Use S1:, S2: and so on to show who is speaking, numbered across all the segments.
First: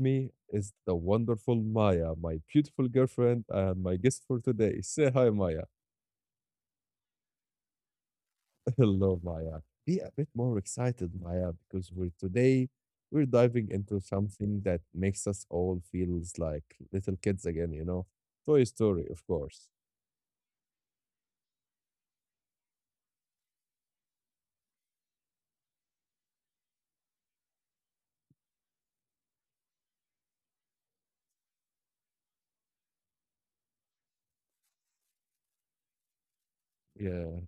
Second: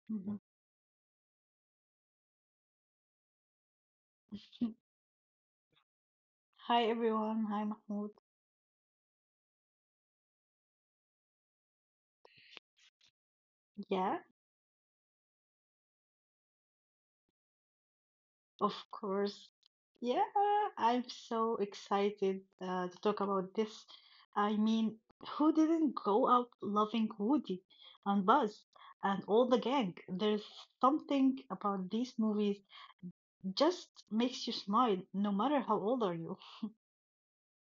S1: me
S2: Mhm.
S1: is the wonderful Maya, my beautiful girlfriend, and my guest for today. Say hi, Maya.
S2: Hi everyone, hi Mahmoud.
S1: Hello, Maya. Be a bit more excited, Maya, because we're diving
S2: Yeah,
S1: into something that makes us all feels like little kids again. You know,
S2: of
S1: Toy Story, of
S2: course.
S1: course.
S2: Yeah, I'm so excited to talk about this. I mean, who didn't go out loving Woody and Buzz and all the gang? There's something about these movies just makes you smile, no matter how old are you.
S1: Yeah,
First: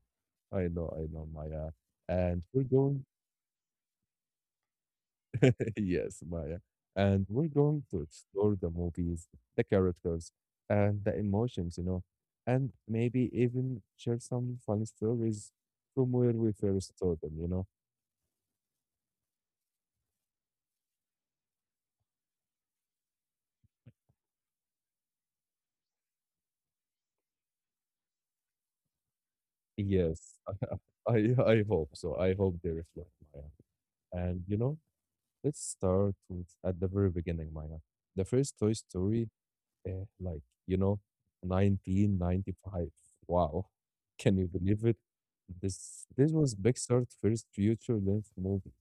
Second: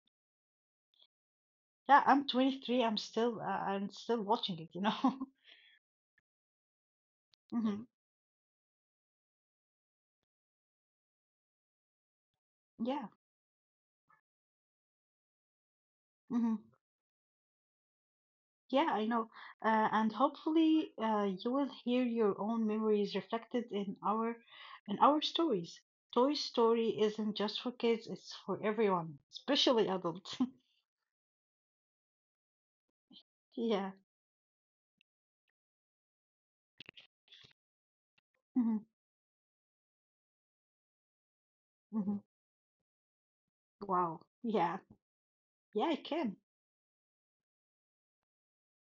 S1: I know, Maya,
S2: Yeah, I'm
S1: and we're
S2: 23.
S1: going
S2: I'm still watching it, you know.
S1: yes, Maya. And we're
S2: Mhm.
S1: going
S2: hmm
S1: to explore the movies, the characters, and the emotions, you know, and
S2: Yeah.
S1: maybe even share some funny stories from where we
S2: Mm-hmm.
S1: first saw them,
S2: Yeah, I know. And hopefully you will hear your own memories reflected in our stories. Toy Story isn't just for kids, it's for everyone, especially adults.
S1: Yes, I hope so. I hope they reflect Maya.
S2: Yeah.
S1: And you know, let's start with at the very beginning, Maya. The first Toy
S2: hmm
S1: Story eh, like, you know,
S2: hmm
S1: 1995. Wow.
S2: Wow.
S1: Can you
S2: Yeah.
S1: believe it?
S2: Yeah, I
S1: This
S2: can.
S1: was Pixar's first feature length movie.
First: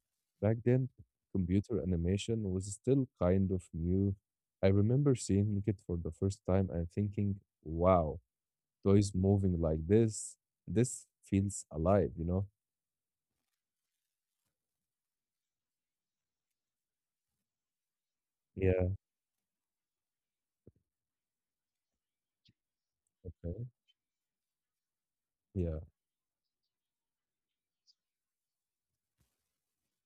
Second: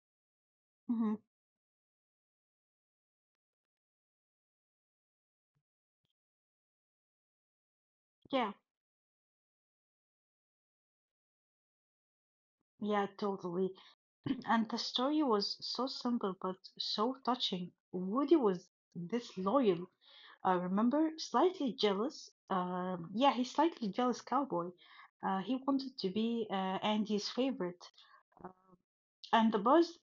S1: Back then,
S2: Hmm
S1: computer animation was still kind of new. I remember seeing it for the first time and thinking, wow,
S2: Yeah.
S1: toys moving like this. This feels alive, you know?
S2: Yeah, totally. And the story was so simple but so touching. Woody was
S1: Yeah,
S2: this loyal. I remember slightly jealous. Yeah,
S1: uh,
S2: he's slightly jealous cowboy. He
S1: yeah,
S2: wanted to be Andy's favorite, and the Buzz,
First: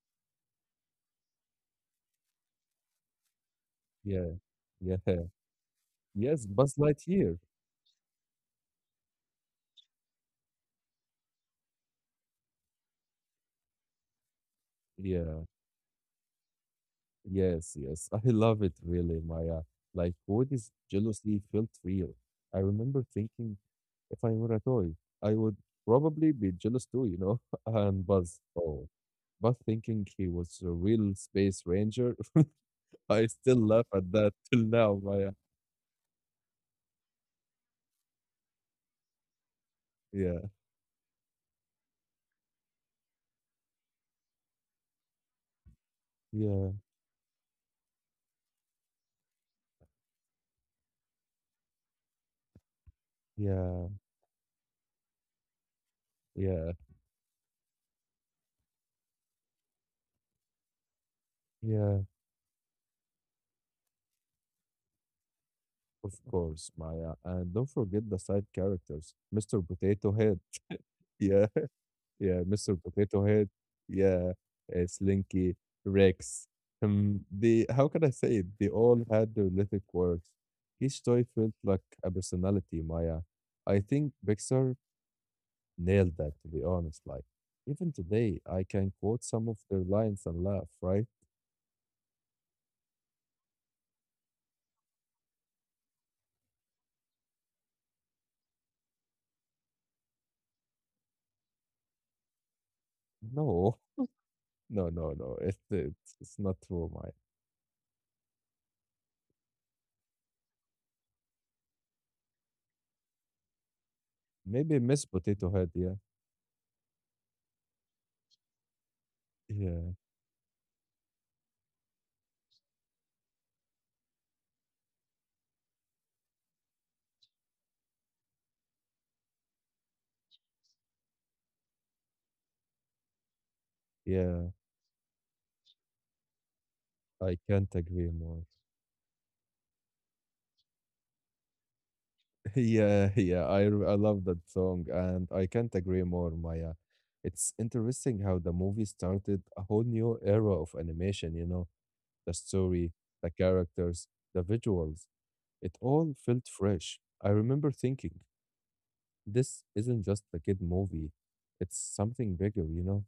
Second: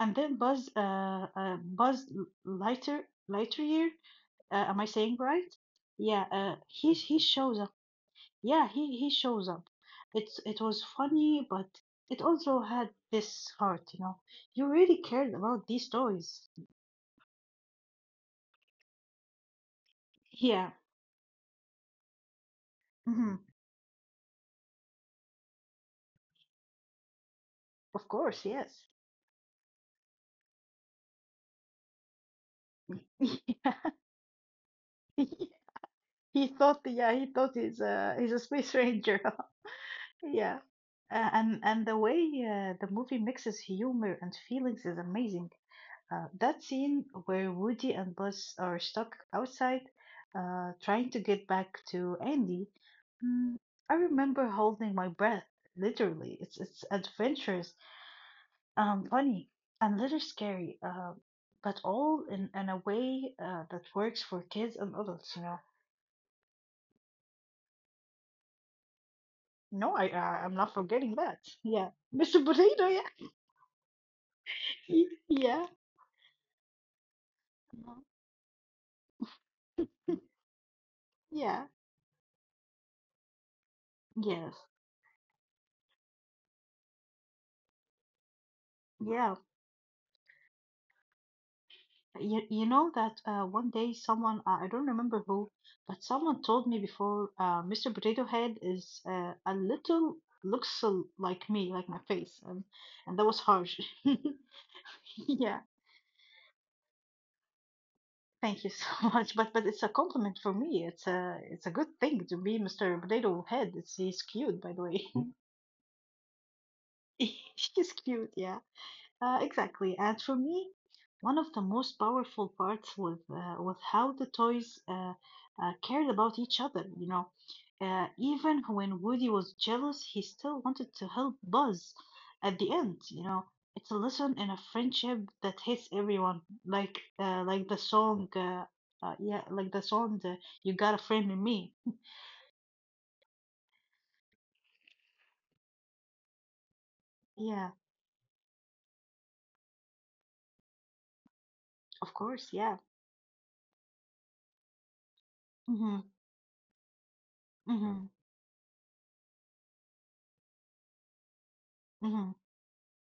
S2: and then Buzz lighter, lighter year.
S1: yeah,
S2: Am I
S1: yeah.
S2: saying right? Yeah,
S1: Yes, Buzz
S2: he
S1: Lightyear.
S2: shows up. Yeah, he shows up. It was funny, but it also had this heart. You know, you really cared
S1: Yeah,
S2: about these toys.
S1: yes, yes. I love it really, Maya. Like what is
S2: Yeah,
S1: jealousy felt real. I remember
S2: mhm,
S1: thinking if I were a toy, I would probably be jealous too, and
S2: of
S1: Buzz.
S2: course,
S1: Oh.
S2: yes.
S1: But thinking he was a real space ranger, I still laugh at that till now,
S2: Yeah.
S1: Maya.
S2: He thought, yeah, he thought he's a space ranger.
S1: Yeah,
S2: Yeah, and the way the movie mixes humor and feelings is amazing. That
S1: yeah,
S2: scene where Woody and Buzz are stuck outside, trying to get back to Andy. Mm,
S1: yeah,
S2: I remember holding my breath. Literally, it's
S1: yeah,
S2: it's adventurous, funny, and little scary. But
S1: yeah.
S2: all in a way that works for kids and adults, you know.
S1: Of course, Maya. And don't forget the side characters, Mr.
S2: No, I,
S1: Potato Head.
S2: I I'm not forgetting that.
S1: Yeah.
S2: Yeah,
S1: Yeah,
S2: Mr.
S1: Mr.
S2: Potato. Yeah,
S1: Potato Head. Yeah, Slinky,
S2: Yeah,
S1: Rex. The how can
S2: Mhm.
S1: I say it? They all had their little quirks. Each toy felt
S2: yeah.
S1: like a personality, Maya. I think
S2: Yes,
S1: Pixar nailed that, to be honest. Like, even today, I can quote
S2: yeah.
S1: some of their lines and laugh, right?
S2: You know that one day someone I don't remember who, but someone told me before Mr. Potato Head is a little looks like me, like my face, and that was
S1: No,
S2: harsh.
S1: no, no, no,
S2: Yeah.
S1: it's not true, Maya.
S2: Thank you so much. But it's a compliment for me. It's a good thing to be Mr. Potato Head. It's he's cute, by
S1: Maybe
S2: the
S1: Miss
S2: way.
S1: Potato Head, yeah.
S2: She's cute. Yeah.
S1: Yeah,
S2: Exactly. And for me, one of the most powerful parts with with how the toys cared about each other. You know, even when Woody was jealous, he still wanted to help Buzz. At the end, you know, it's a lesson
S1: yeah,
S2: in a friendship that hits everyone.
S1: I can't
S2: Like the
S1: agree
S2: song,
S1: more.
S2: uh, uh, yeah, like the song, "You Got a Friend in Me."
S1: Yeah, yeah, I love that song, and I can't agree more, Maya. It's
S2: Yeah,
S1: interesting how the movie started a whole new era of animation, you know,
S2: of
S1: the
S2: course. Yeah.
S1: story, the characters, the visuals. It
S2: Mm-hmm.
S1: all felt fresh. I remember
S2: Mm-hmm.
S1: thinking, this isn't just a kid movie. It's something
S2: Mm-hmm.
S1: bigger, you know?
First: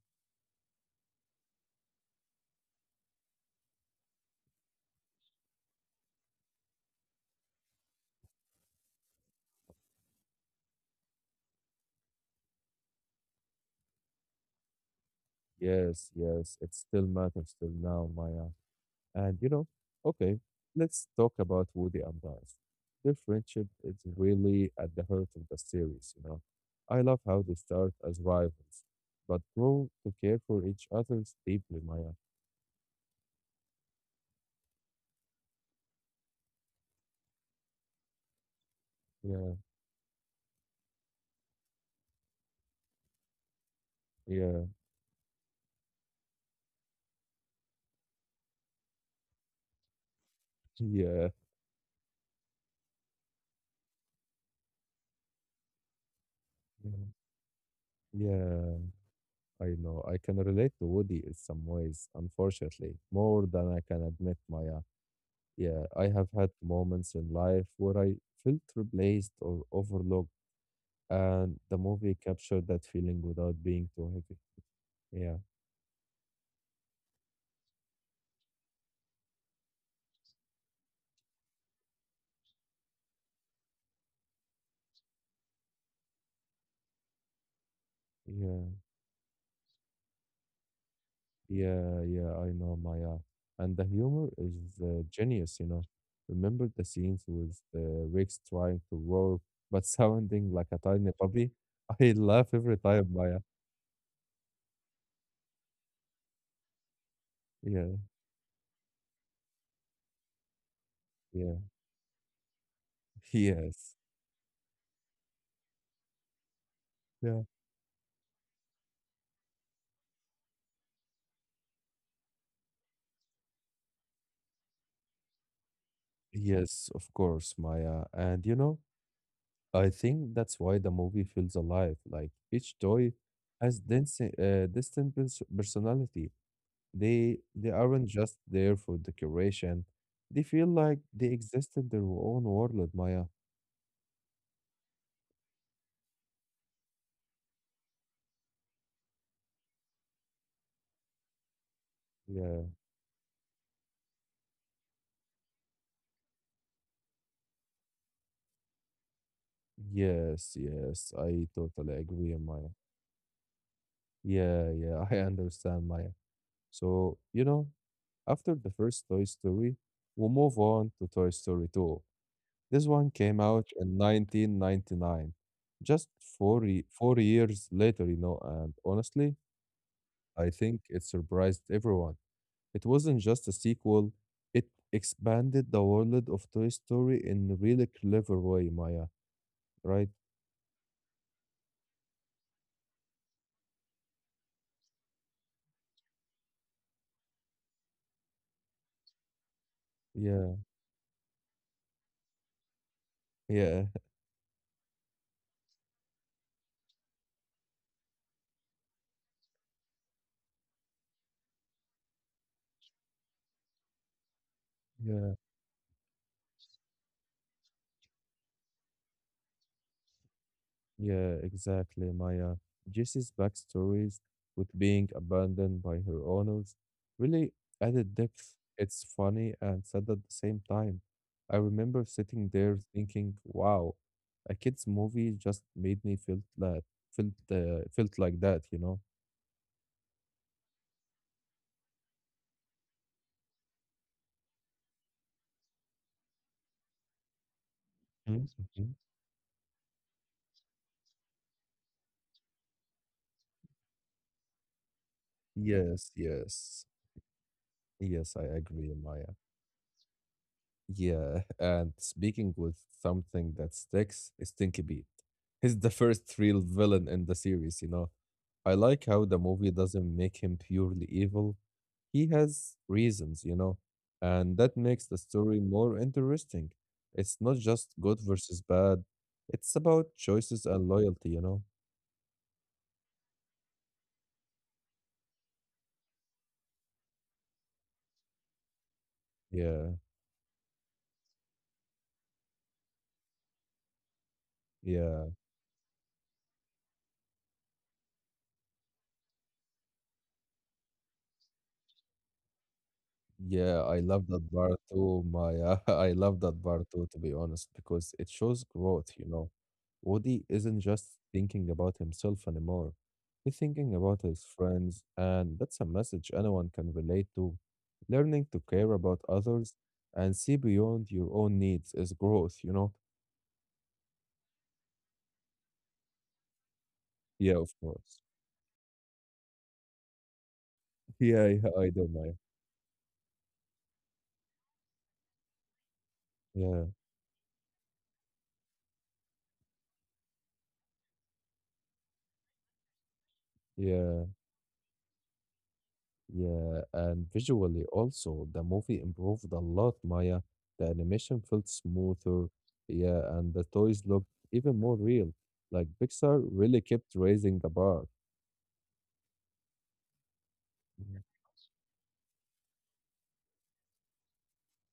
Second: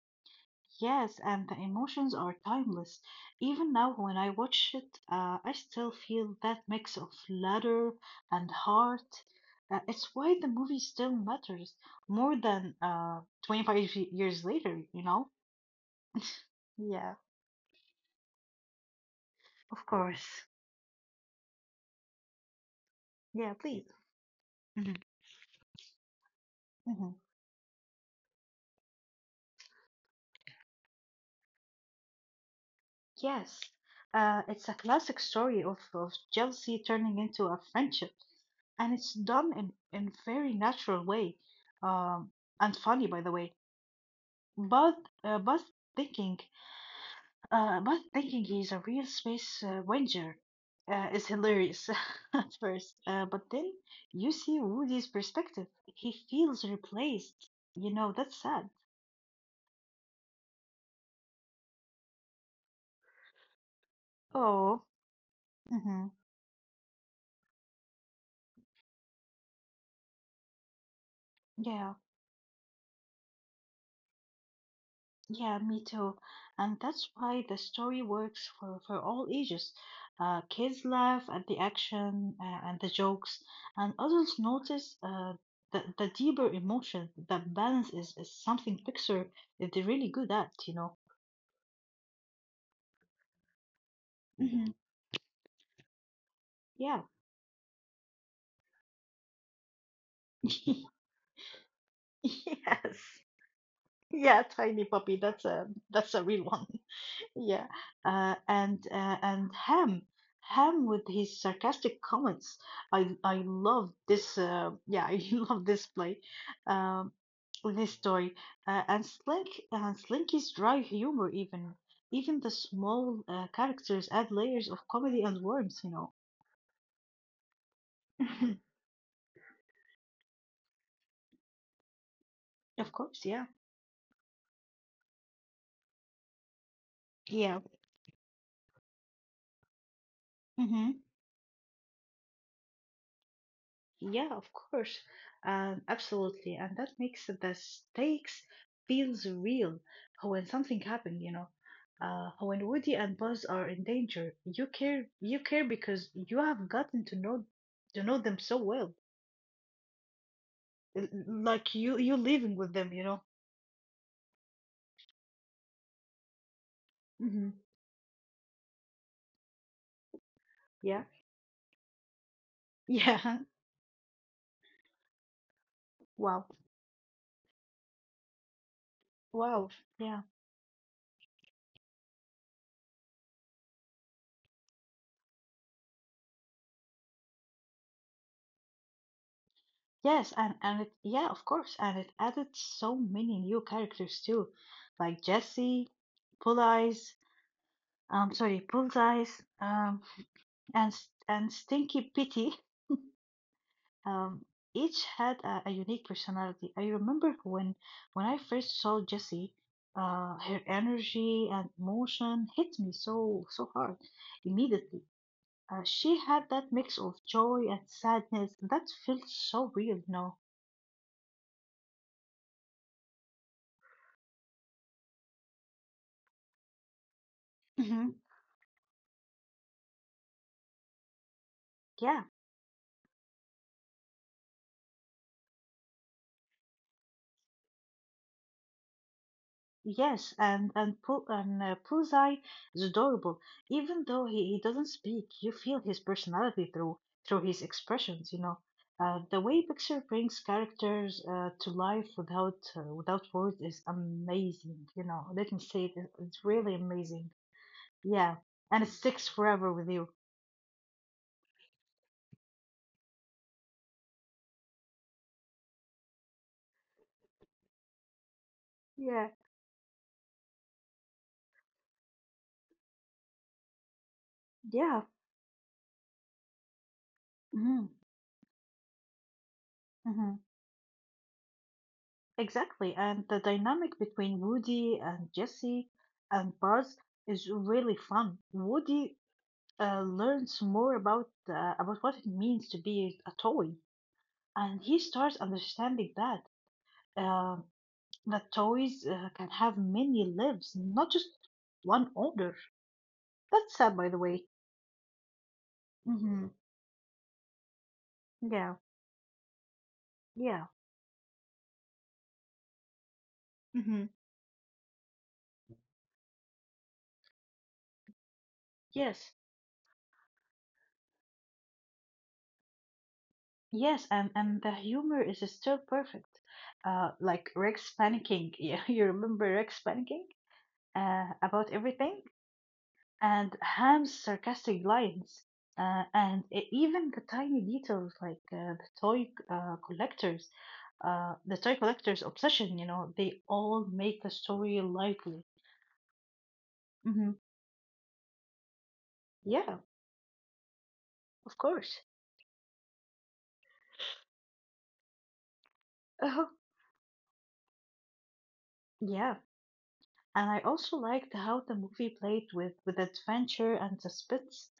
S2: Yes, and the emotions are timeless. Even now, when I watch it, I still feel that mix of ladder and heart. It's why the movie still matters more than 25 years later, you know?
S1: Yes, it still
S2: Yeah,
S1: matters till now, Maya. And you know,
S2: of
S1: okay,
S2: course.
S1: let's talk about Woody and Buzz. Their
S2: Yeah,
S1: friendship
S2: please.
S1: is really
S2: Hmm
S1: at the heart of the series, you know. I
S2: hmm
S1: love how they start as rivals, but grow to care for each other deeply, Maya.
S2: Yes. It's a classic story of jealousy turning into a friendship, and it's
S1: Yeah,
S2: done in very natural way, um, and funny, by the way.
S1: yeah,
S2: But uh, but thinking, but thinking is a real space ranger
S1: yeah,
S2: it's hilarious at first. But then you see Woody's perspective. He feels
S1: yeah,
S2: replaced. You know, that's sad.
S1: yeah. I know. I can relate to Woody in some ways, unfortunately, more than I can admit, Maya.
S2: Oh,
S1: Yeah, I
S2: mm-hmm.
S1: have had moments in life where I felt replaced or overlooked. And the
S2: yeah.
S1: movie captured that feeling without being too heavy. Yeah,
S2: Yeah, me too. And that's why the story works for all ages. Kids laugh at the action and the jokes, and adults notice the deeper emotion. The balance is
S1: yeah,
S2: something Pixar is really good at, you know.
S1: yeah, I know, Maya. And the humor
S2: Mhm.
S1: is genius, you know. Remember the
S2: Yeah.
S1: scenes with Rex trying to roar but sounding like a tiny puppy? I laugh every time,
S2: Yes.
S1: Maya.
S2: Yeah, tiny puppy. That's a real one. Yeah,
S1: Yeah,
S2: and Ham with his
S1: yeah,
S2: sarcastic comments. I
S1: yes,
S2: love this. Yeah, I love this play, um,
S1: yeah,
S2: this story, and Slinky's dry humor. Even the small characters add layers of comedy and warmth. You know.
S1: yes, of course, Maya. And you know, I think that's why the movie feels alive. Like each
S2: Of
S1: toy
S2: course, yeah,
S1: has distinct personality. They
S2: yeah.
S1: they aren't just there for decoration. They feel
S2: mm-hmm.
S1: like they exist in their own world, Maya.
S2: Yeah, of course. Absolutely. And that makes the stakes feels real when something happened, you know.
S1: Yeah.
S2: When Woody and Buzz are in danger, you care because you have gotten to know them so well.
S1: Yes, I
S2: Like
S1: totally
S2: you
S1: agree,
S2: living
S1: Maya.
S2: with them, you know.
S1: Yeah, yeah, I understand, Maya. So, you
S2: Hmm
S1: know, after the first Toy Story, we move on to
S2: Yeah.
S1: Toy Story 2. This one came
S2: Yeah.
S1: out in 1999, just
S2: Wow.
S1: 4 years later, you know, and honestly,
S2: Wow. Yeah.
S1: I think it surprised everyone. It wasn't just a sequel, it expanded the world of Toy Story in a really clever way, Maya, right?
S2: Yes, yeah, of course, and it added so many new characters too, like Jesse, Bullseye, sorry, bullseyes, um,
S1: Yeah,
S2: and and Stinky Pity,
S1: yeah,
S2: um, each had a unique personality. I remember when I first saw Jessie, her energy and emotion hit me so hard immediately.
S1: yeah,
S2: She had that mix of joy and sadness that felt so real, No,
S1: yeah, exactly, Maya. Jessie's backstories with being abandoned by her owners really added
S2: hmm
S1: depth. It's funny and sad at the same time. I remember
S2: Yeah.
S1: sitting there thinking, wow, a kid's movie just made me feel that felt like that, you know?
S2: Yes, and Puzai is adorable. Even though he doesn't speak, you feel his personality through his expressions.
S1: Mhm,
S2: You know,
S1: mhm.
S2: the way Pixar brings characters to life without without words is amazing. You know, let me say it,
S1: Yes,
S2: it's
S1: yes.
S2: really amazing.
S1: Yes, I
S2: Yeah, and
S1: agree,
S2: it sticks
S1: Maya.
S2: forever with you.
S1: Yeah, and speaking with something that sticks is Stinky Beat. He's the first real villain in the series, you know. I like how
S2: Yeah,
S1: the movie doesn't make him purely evil. He has reasons, you know, and that makes
S2: yeah,
S1: the story more interesting. It's not just
S2: hmm
S1: good versus bad, it's about
S2: hmm
S1: choices and loyalty, you know.
S2: exactly. And the dynamic between Woody and Jesse and Buzz is really fun. Woody
S1: Yeah,
S2: learns more about what it means to be a toy, and he
S1: yeah.
S2: starts understanding uh, that toys can have many lives, not just one owner.
S1: Yeah,
S2: That's
S1: I
S2: sad, by
S1: love
S2: the
S1: that
S2: way.
S1: bar too, Maya. I love that
S2: Hmm
S1: bar too, to be honest, because it shows
S2: Yeah,
S1: growth, you know. Woody
S2: yeah,
S1: isn't just thinking about himself anymore. He's thinking
S2: Mm-hmm.
S1: about his friends, and that's a message anyone can relate to. Learning to care about
S2: yes,
S1: others and see beyond your own needs is growth, you know?
S2: yes, and the humor is still perfect.
S1: Yeah,
S2: Like
S1: of
S2: Rex
S1: course.
S2: panicking. Yeah, you remember Rex panicking
S1: Yeah,
S2: about
S1: I do, Maya.
S2: everything? And Ham's sarcastic lines, and
S1: Yeah,
S2: even the tiny details like the toy collectors, the toy collectors' obsession, you know, they all
S1: yeah.
S2: make the story lively.
S1: Yeah, and
S2: Hmm
S1: visually also, the movie improved a
S2: Yeah,
S1: lot, Maya. The animation felt
S2: of course.
S1: smoother, yeah, and the toys looked even more real. Like Pixar
S2: Uh,
S1: really kept raising the bar.
S2: yeah, and I also
S1: Yeah,
S2: liked how the movie played with adventure and suspense.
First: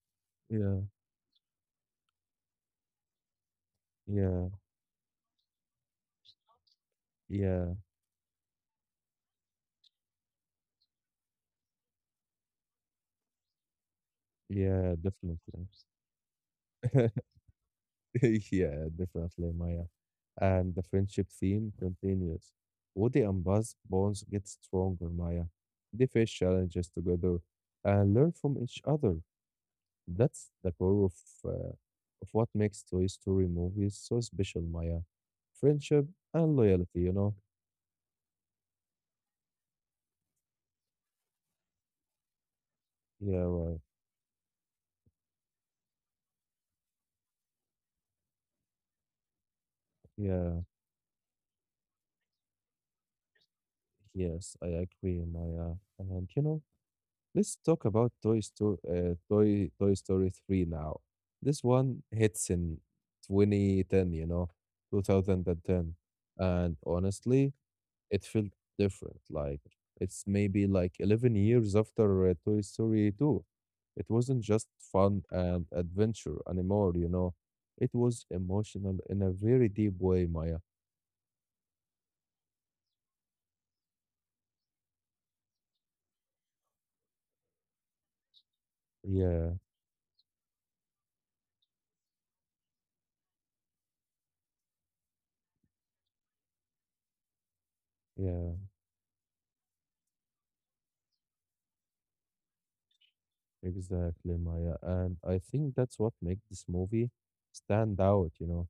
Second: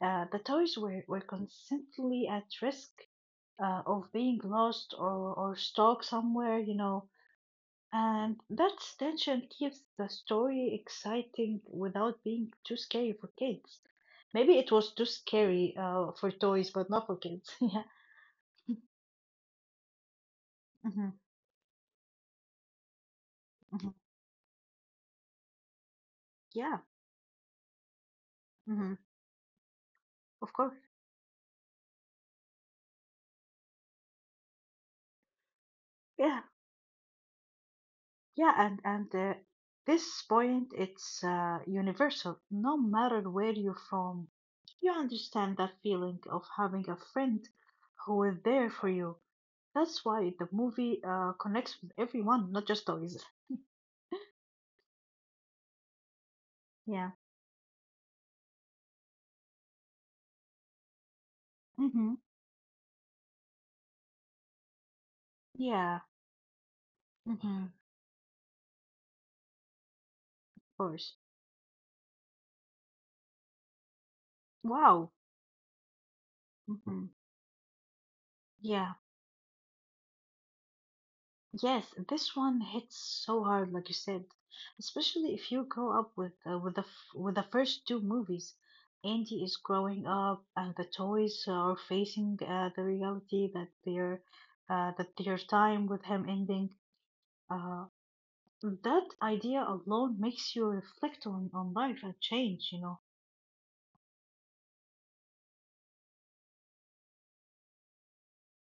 S2: The toys
S1: yeah,
S2: were constantly at risk of being
S1: yeah,
S2: lost or stuck somewhere, you know.
S1: yeah,
S2: And that tension keeps the story exciting without being too scary for kids. Maybe it
S1: yeah,
S2: was too
S1: definitely.
S2: scary for toys, but not for kids. yeah.
S1: Yeah, definitely, Maya. And the
S2: hmm
S1: friendship theme continues. Woody and Buzz
S2: hmm
S1: bonds get stronger, Maya. They face
S2: Yeah.
S1: challenges together and learn from each
S2: hmm
S1: other. That's
S2: Of
S1: the
S2: course.
S1: core uh, of what makes Toy Story movies so special, Maya. Friendship
S2: Yeah.
S1: and loyalty, you know?
S2: Yeah. And this point, it's universal. No matter
S1: Yeah,
S2: where
S1: right.
S2: you're from, you understand that feeling of having a friend who is there for you. That's why the
S1: Yeah,
S2: movie connects with everyone, not just toys.
S1: yes, I agree, Maya. And, you know,
S2: Yeah.
S1: let's talk about Toy Story, Toy Story 3 now. This one
S2: hmm
S1: hits in 2010, you know, 2010.
S2: Yeah.
S1: And
S2: Mhm,
S1: honestly,
S2: of
S1: it felt different. Like it's maybe like
S2: course.
S1: 11 years after Toy Story 2. It wasn't just
S2: Wow.
S1: fun and adventure anymore,
S2: hmm
S1: you know. It was
S2: Yeah.
S1: emotional in a very deep way, Maya.
S2: Yes, this one hits so hard, like you said, especially if you grow up with the f with the first two movies. Andy
S1: Yeah,
S2: is growing up, and the toys are facing the reality that their time with him ending. Uh,
S1: yeah,
S2: that idea alone makes you reflect on life and change, you know.
S1: exactly, Maya. And I think that's what makes this movie stand out, you know.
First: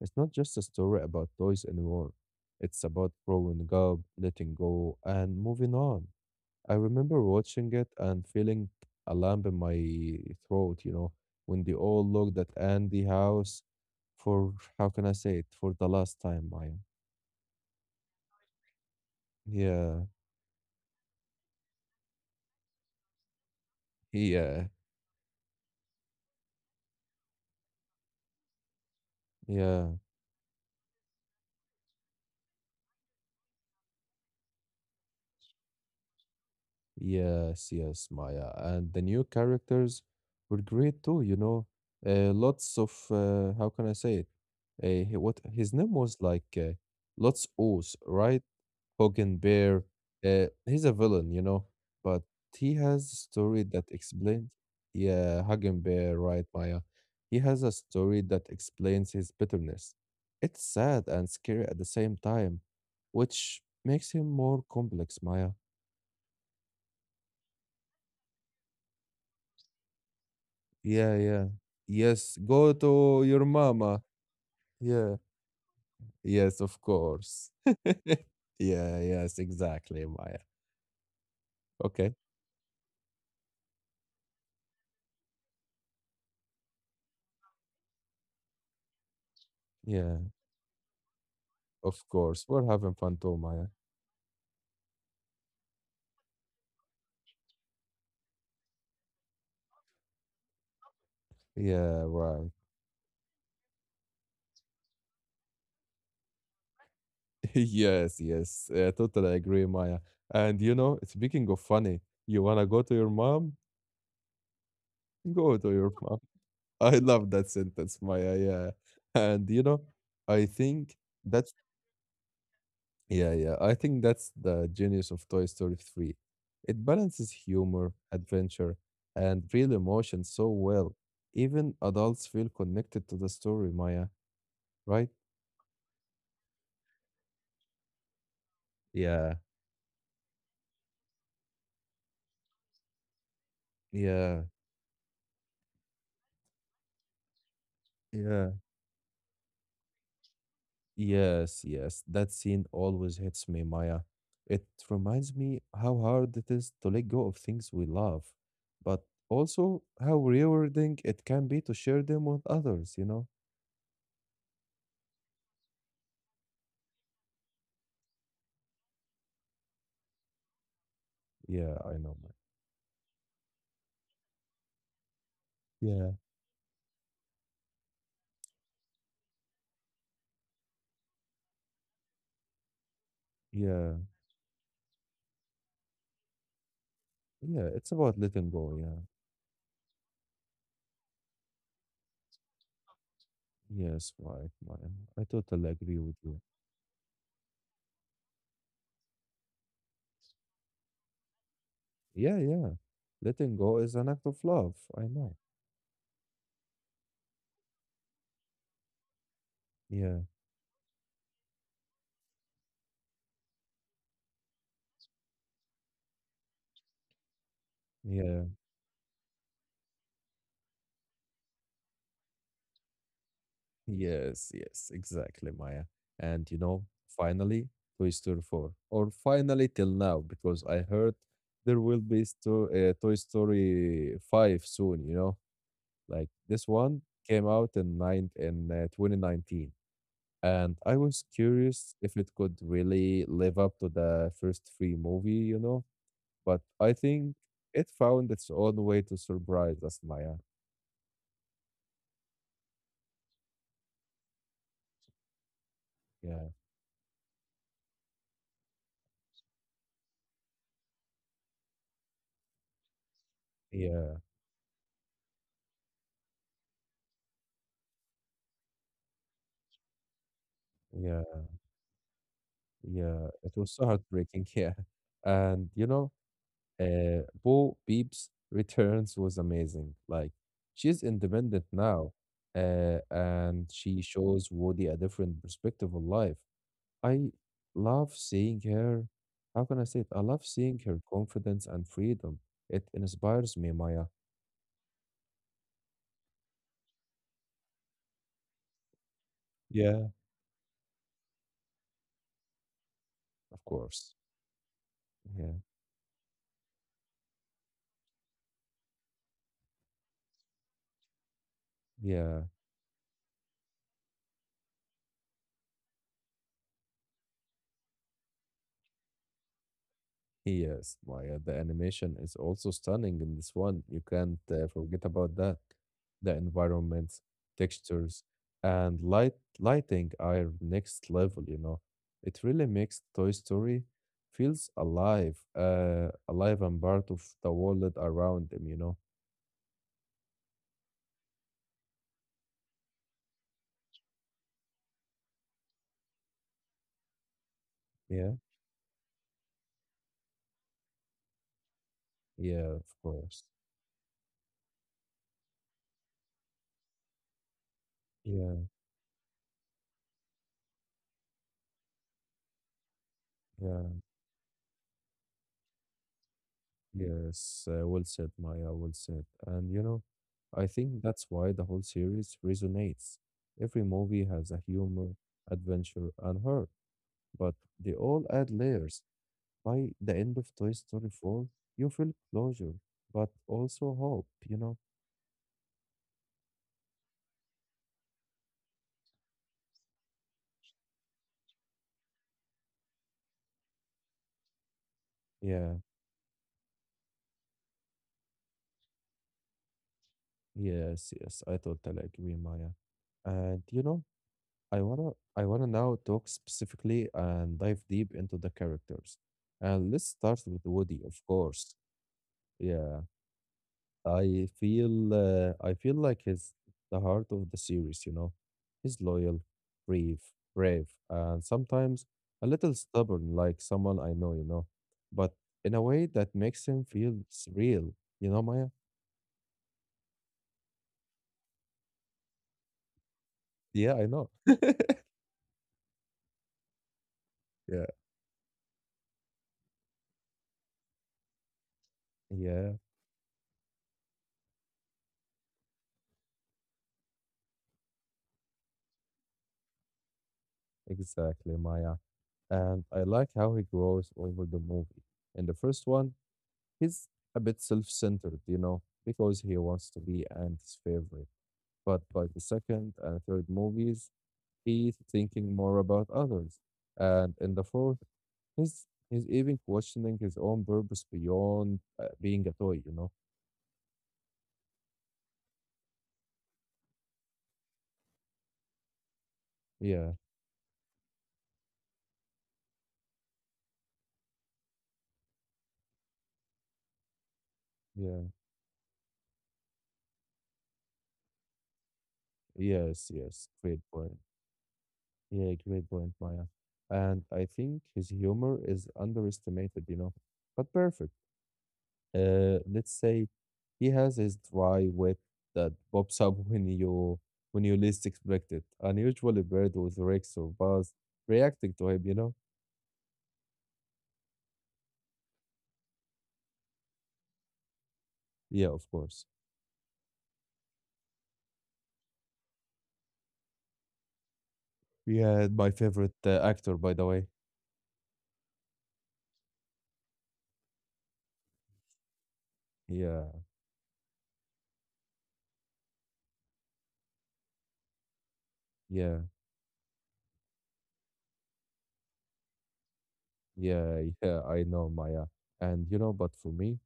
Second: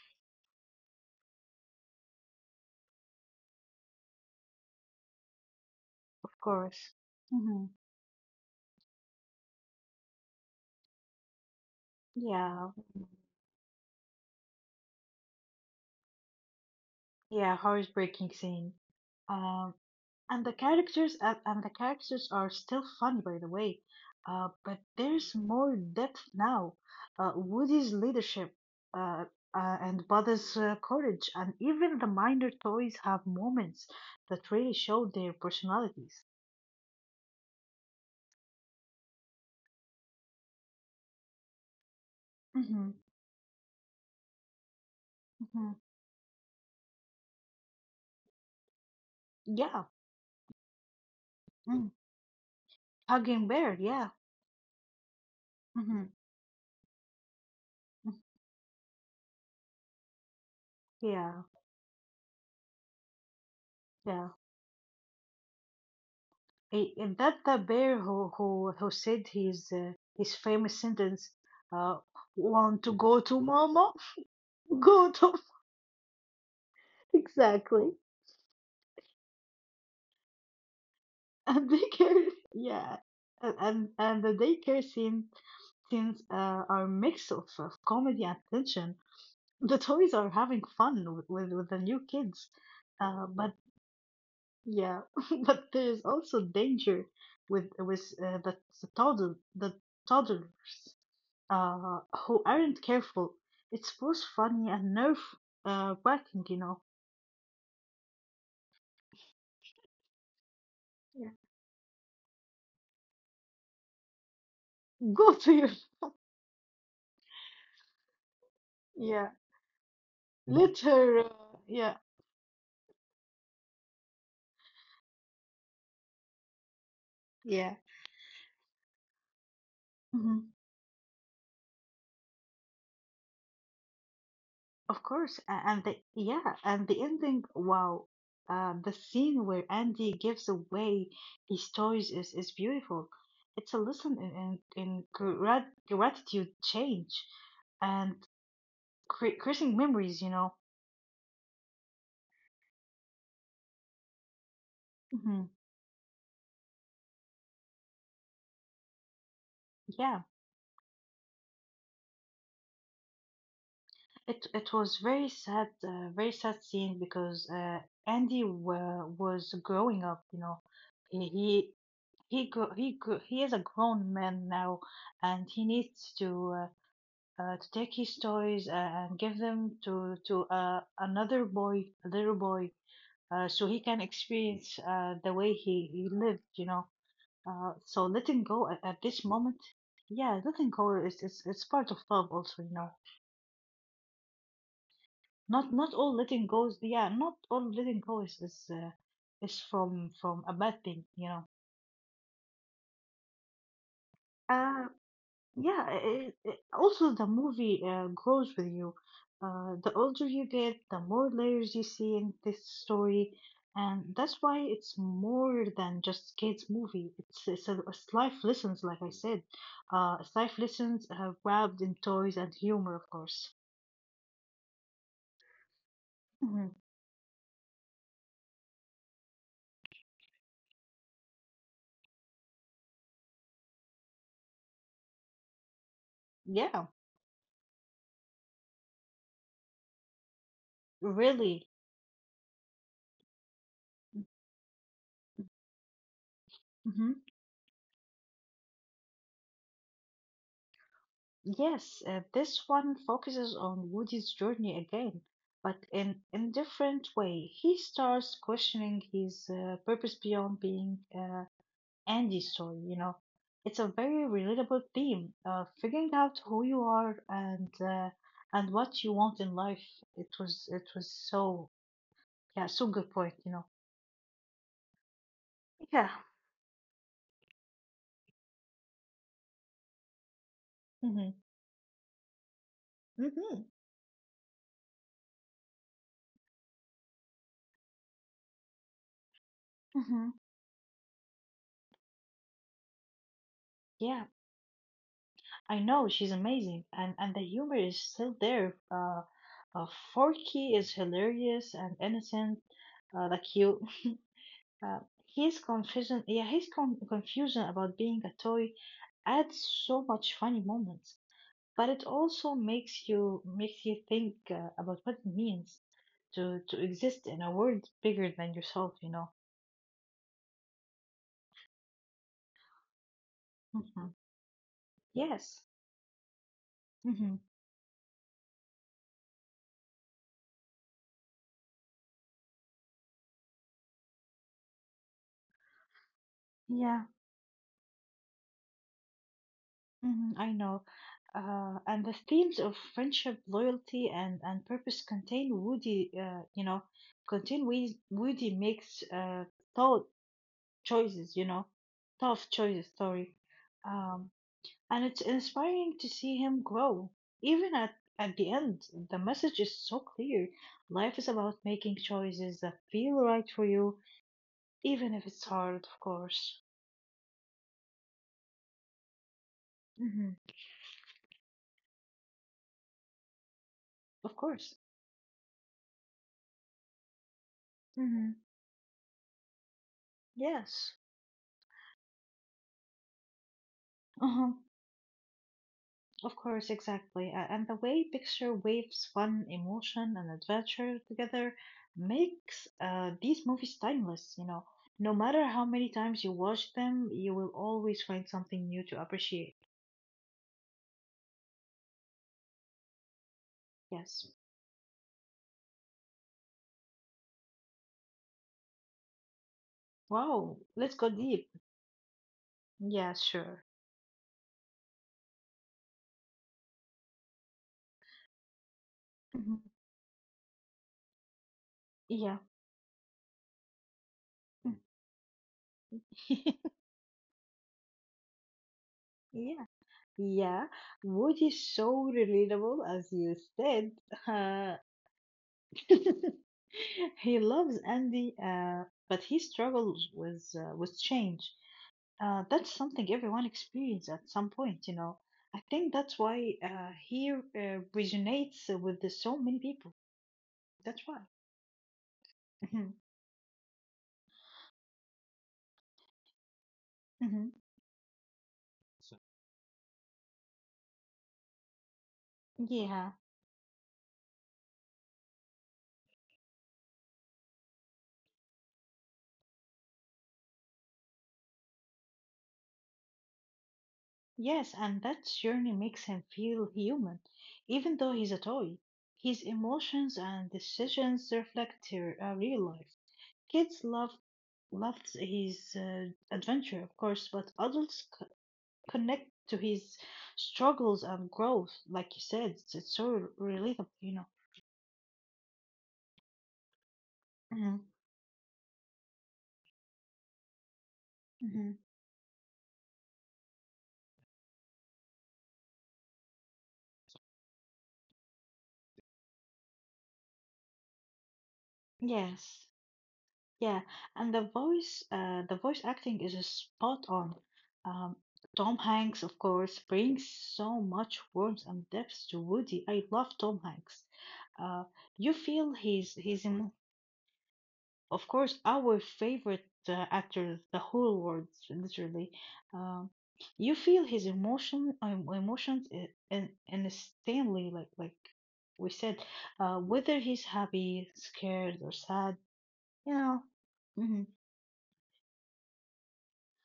S1: It's not just a story about toys anymore. It's about growing up, letting go, and moving on.
S2: Of
S1: I
S2: course.
S1: remember
S2: Hmm
S1: watching it and feeling a lump in my throat, you know, when they all looked at
S2: Yeah.
S1: Andy House for, how can I say it, for the last time, Maya.
S2: Yeah. Heartbreaking scene. Um,
S1: Yeah,
S2: and the characters are still funny by the way
S1: yeah,
S2: but there's more depth now woody's leadership uh,
S1: yeah,
S2: and Buddy's courage, and even the minor toys have moments that really show their personalities.
S1: yes, Maya. And the new characters were great too, you know. Lots of,
S2: Mm-hmm.
S1: how can I say it? He- what his
S2: Mm-hmm.
S1: name was like, lots O's, right? Hogan Bear.
S2: Yeah,
S1: He's a villain, you know,
S2: mm.
S1: but he has a
S2: Hugging
S1: story
S2: bear.
S1: that
S2: Yeah,
S1: explains. Yeah, Hagen
S2: mm-hmm.
S1: Bear, right, Maya? He has a story that explains his bitterness. It's sad and
S2: yeah,
S1: scary at the same time, which makes him
S2: yeah.
S1: more complex, Maya.
S2: Eh, and that the bear who said his famous
S1: Yeah,
S2: sentence,
S1: yeah.
S2: uh,
S1: Yes, go
S2: "Want to go
S1: to
S2: to
S1: your
S2: mama?
S1: mama.
S2: Go
S1: Yeah.
S2: to"
S1: Yes, of course.
S2: Exactly.
S1: Yeah, yes, exactly, Maya.
S2: And
S1: Okay.
S2: daycare, yeah. And and the daycare scene scenes are a mix of comedy and tension. The toys
S1: Yeah,
S2: are having fun with the new
S1: of course.
S2: kids.
S1: We're having fun too,
S2: But
S1: Maya.
S2: yeah, but there is also danger with the toddler uh,
S1: Yeah,
S2: who
S1: right.
S2: aren't careful. It's both funny and nerve wracking, you know.
S1: Yes, Totally agree, Maya. And you know,
S2: Yeah.
S1: speaking of funny, you wanna go to your mom?
S2: Go to
S1: Go to
S2: your
S1: your mom. I love that sentence, Maya. Yeah,
S2: yeah.
S1: and you know, I
S2: Mhm. Let
S1: think
S2: her
S1: that's
S2: yeah
S1: yeah, yeah. I think that's the genius of Toy Story 3. It balances
S2: yeah.
S1: humor, adventure, and real emotion
S2: hmm
S1: so well. Even adults feel connected to the story, Maya,
S2: Of
S1: right?
S2: course, a- and the yeah, and the ending. Wow, the
S1: Yeah,
S2: scene where Andy gives away his toys is beautiful. It's a lesson
S1: yeah,
S2: in gratitude, change, and
S1: yeah.
S2: creating memories. You know.
S1: Yes, that scene always hits me, Maya. It reminds
S2: Hmm
S1: me how hard it is to let go of things we love, but also how
S2: Yeah,
S1: rewarding it can be to share them with others, you know?
S2: it was very sad scene because Andy wa was growing up. You know, he he
S1: Yeah, I know, Maya.
S2: he is a grown man now, and he
S1: Yeah,
S2: needs to. Uh, to take his toys and give them to another boy, a little boy, so he
S1: yeah,
S2: can experience the way he lived, you know.
S1: yeah, it's
S2: So
S1: about
S2: letting
S1: letting
S2: go
S1: go, yeah.
S2: at this moment, yeah, letting go is it's part of love also, you know.
S1: Yes, right, Maya. I totally
S2: Not not
S1: agree with
S2: all
S1: you.
S2: letting goes, yeah, not all letting go is from a bad thing, you
S1: Yeah, yeah. Letting go is an act of love,
S2: know.
S1: I know.
S2: Yeah, also the movie grows with you. The
S1: Yeah,
S2: older you get, the more layers you see in this story, and that's why it's more than just kids' movie. It's
S1: yeah.
S2: life lessons, like I said. It's life lessons wrapped in toys and humor, of course.
S1: Yes, exactly, Maya. And you
S2: Hmm
S1: know, finally, Toy Story 4, or finally till now, because I heard there will be Toy Story 5 soon, you know. Like this
S2: Yeah,
S1: one came out in nine in 2019, and I was
S2: really.
S1: curious if it could really live up to the first three movie, you know, but I
S2: Mm-hmm.
S1: think it found its own way to surprise us, Maya.
S2: Yes, this one focuses on Woody's journey again, but
S1: Yeah,
S2: in a different way. He starts questioning his purpose beyond being Andy's story, you know. It's a
S1: yeah,
S2: very relatable theme, figuring out who you are and what you want in life. It was
S1: yeah.
S2: so yeah, so good
S1: Yeah,
S2: point,
S1: it
S2: you
S1: was
S2: know.
S1: so heartbreaking. Yeah. And you know,
S2: Yeah.
S1: Bo Peep's returns was amazing. Like, she's
S2: Mm-hmm.
S1: independent now, and
S2: hmm
S1: she shows Woody a different perspective of life. I love seeing her. How can I say it? I
S2: hmm
S1: love seeing her confidence and freedom. It inspires me, Maya.
S2: Yeah. I know she's amazing, and the humor is still there. Uh,
S1: Yeah.
S2: Forky is hilarious and innocent, like
S1: Of
S2: you.
S1: course.
S2: Uh,
S1: Yeah.
S2: his confusion, yeah, confusion about being a toy adds so much funny moments, but it
S1: Yeah.
S2: also makes you think about what it means to exist in a world bigger than yourself. You know.
S1: Yes, like the animation is also stunning in this one. You
S2: hmm
S1: can't forget about that.
S2: Yes.
S1: The environments,
S2: hmm
S1: textures, and lighting are next level, you know. It really makes Toy Story feels alive, alive and part
S2: Yeah.
S1: of the world around them, you know.
S2: I know. And the themes of friendship, loyalty, and purpose contain Woody,
S1: Yeah,
S2: Woody makes thought choices, you know, tough
S1: yeah, of
S2: choices, sorry.
S1: course.
S2: Um, and it's inspiring to see him grow. Even at, at
S1: Yeah,
S2: the end, the message is so clear. Life is about making choices that feel right for
S1: yeah.
S2: you, even if it's hard, of course.
S1: Yes, well said, Maya, well said. And you know,
S2: hmm
S1: I think that's why the whole series resonates. Every movie
S2: Of
S1: has a
S2: course.
S1: humor, adventure, and horror, but they all
S2: hmm
S1: add layers. By the end of Toy
S2: Yes.
S1: Story 4, you feel closure, but also hope, you know?
S2: Of course, exactly. And the way Picture waves fun, emotion, and adventure together makes these movies timeless, you know. No matter
S1: Yeah,
S2: how many times you watch them, you will always find something new to appreciate.
S1: yes, I totally agree, Maya. And you know,
S2: Yes.
S1: I wanna now talk specifically and dive deep into the characters. And let's start with
S2: Wow,
S1: Woody,
S2: let's
S1: of
S2: go deep.
S1: course. Yeah,
S2: Yeah, sure.
S1: I feel like he's the heart of the series, you know. He's loyal,
S2: Mhm.
S1: brave, and sometimes a
S2: Yeah.
S1: little stubborn like someone I know, you know.
S2: Mm.
S1: But in a way that makes him feel real, you know, Maya?
S2: Yeah. Yeah. Woody is so relatable, as you
S1: Yeah,
S2: said.
S1: I know.
S2: He
S1: Yeah.
S2: loves Andy, but he struggles with change. Uh,
S1: Yeah,
S2: that's something everyone experiences at some point, you know. I think that's why he resonates with so many people. That's why.
S1: exactly, Maya. And I
S2: Mhm,
S1: like how he grows over the movie. In the first one, he's a bit
S2: mhm.
S1: self-centered, you know,
S2: So,
S1: because he wants to be Andy's favorite. But by the second and
S2: yeah,
S1: third movies, he's thinking more about others. And in the fourth, he's even questioning his own purpose beyond being a toy, you know?
S2: yes, and that journey makes him feel human, even though he's a toy. His
S1: Yeah,
S2: emotions and decisions reflect their real life. Kids love loved his adventure, of course, but
S1: yeah,
S2: connect to his struggles and growth. Like you said,
S1: yes,
S2: it's so
S1: yes. Great
S2: relatable,
S1: point.
S2: you know.
S1: Yeah, great point, Maya. And I think
S2: hmm
S1: his humor is underestimated, you know, but perfect.
S2: hmm
S1: Let's say he has his dry wit that pops up when you least expect it. Unusually bird with Rex or Buzz reacting to him, you know?
S2: Yes, yeah, and the voice, acting is just spot on. Um,
S1: Yeah, of
S2: Tom
S1: course.
S2: Hanks, of course, brings so much warmth and depth to Woody. I love Tom Hanks. Uh,
S1: Yeah,
S2: you
S1: my
S2: feel
S1: favorite
S2: his
S1: actor, by the way.
S2: Of course, our favorite actor, the whole world, literally.
S1: Yeah,
S2: Um, you feel his emotions, in Stanley, like we
S1: yeah,
S2: said, whether he's happy, scared, or sad, you know.
S1: yeah, yeah.
S2: Mm-hmm.
S1: I know, Maya, and you know, but for me,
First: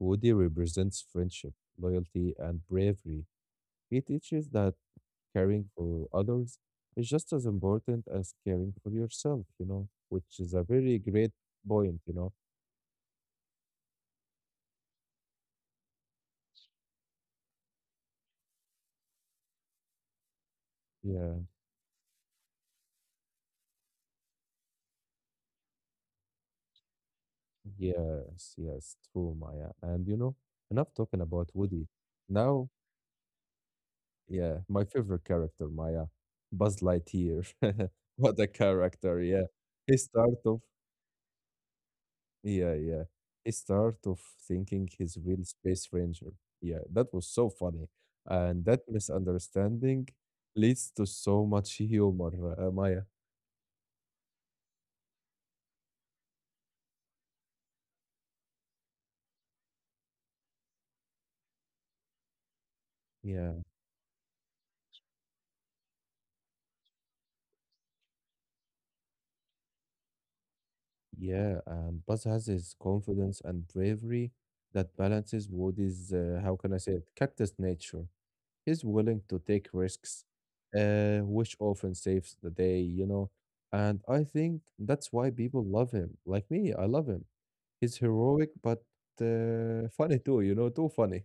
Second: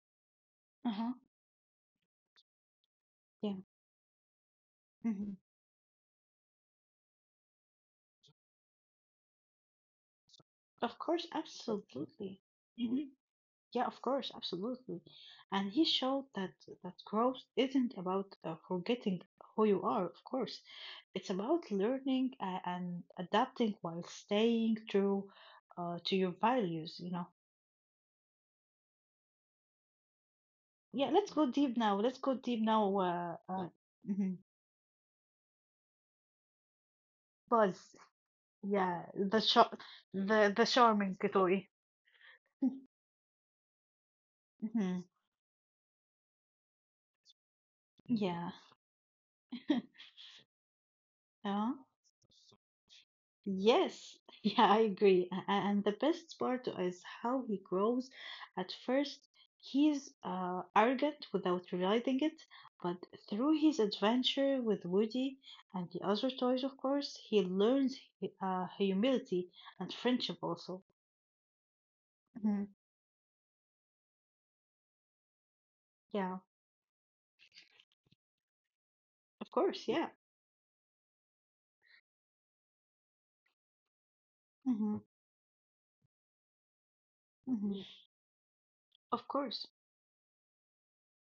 S1: Woody represents
S2: Uh-huh.
S1: friendship, loyalty, and bravery.
S2: Yeah.
S1: He teaches that
S2: Mm-hmm.
S1: caring for others is just as important as caring for yourself. You know, which is a
S2: Of
S1: very
S2: course,
S1: great point. You know.
S2: absolutely. Mm-hmm. Yeah, of course, absolutely. And he showed that growth isn't about forgetting who you are, of course. It's
S1: Yeah.
S2: about learning and adapting while staying true to your values, you know.
S1: Yes. Yes. True, Maya. And you know, enough
S2: Yeah,
S1: talking
S2: let's go
S1: about
S2: deep
S1: Woody.
S2: now. Let's go deep
S1: Now,
S2: now. Mhm.
S1: yeah, my favorite character, Maya, Buzz Lightyear.
S2: Buzz.
S1: What a
S2: Yeah,
S1: character,
S2: the
S1: yeah.
S2: sh
S1: He start of
S2: the charming Kitoi.
S1: yeah, yeah. He start of thinking
S2: Mhm.
S1: he's real space ranger. Yeah, that was so funny.
S2: Yeah.
S1: And that misunderstanding leads to so
S2: Yeah.
S1: much humor, Maya.
S2: Yes, yeah, I agree. And the best part is how he grows. At first, he's arrogant without realizing it, but
S1: Yeah,
S2: through his adventure with Woody and the other toys, of course, he learns humility and friendship also.
S1: yeah. And Buzz has
S2: Mhm.
S1: his confidence and bravery that balances Woody's,
S2: Yeah,
S1: how can I say it, cactus nature. He's willing to
S2: of
S1: take
S2: course, yeah.
S1: risks, which often saves the day, you know. And I think
S2: hmm
S1: that's why people love him. Like me, I love him.
S2: hmm
S1: He's heroic, but
S2: Of course,
S1: funny too, you know, too funny.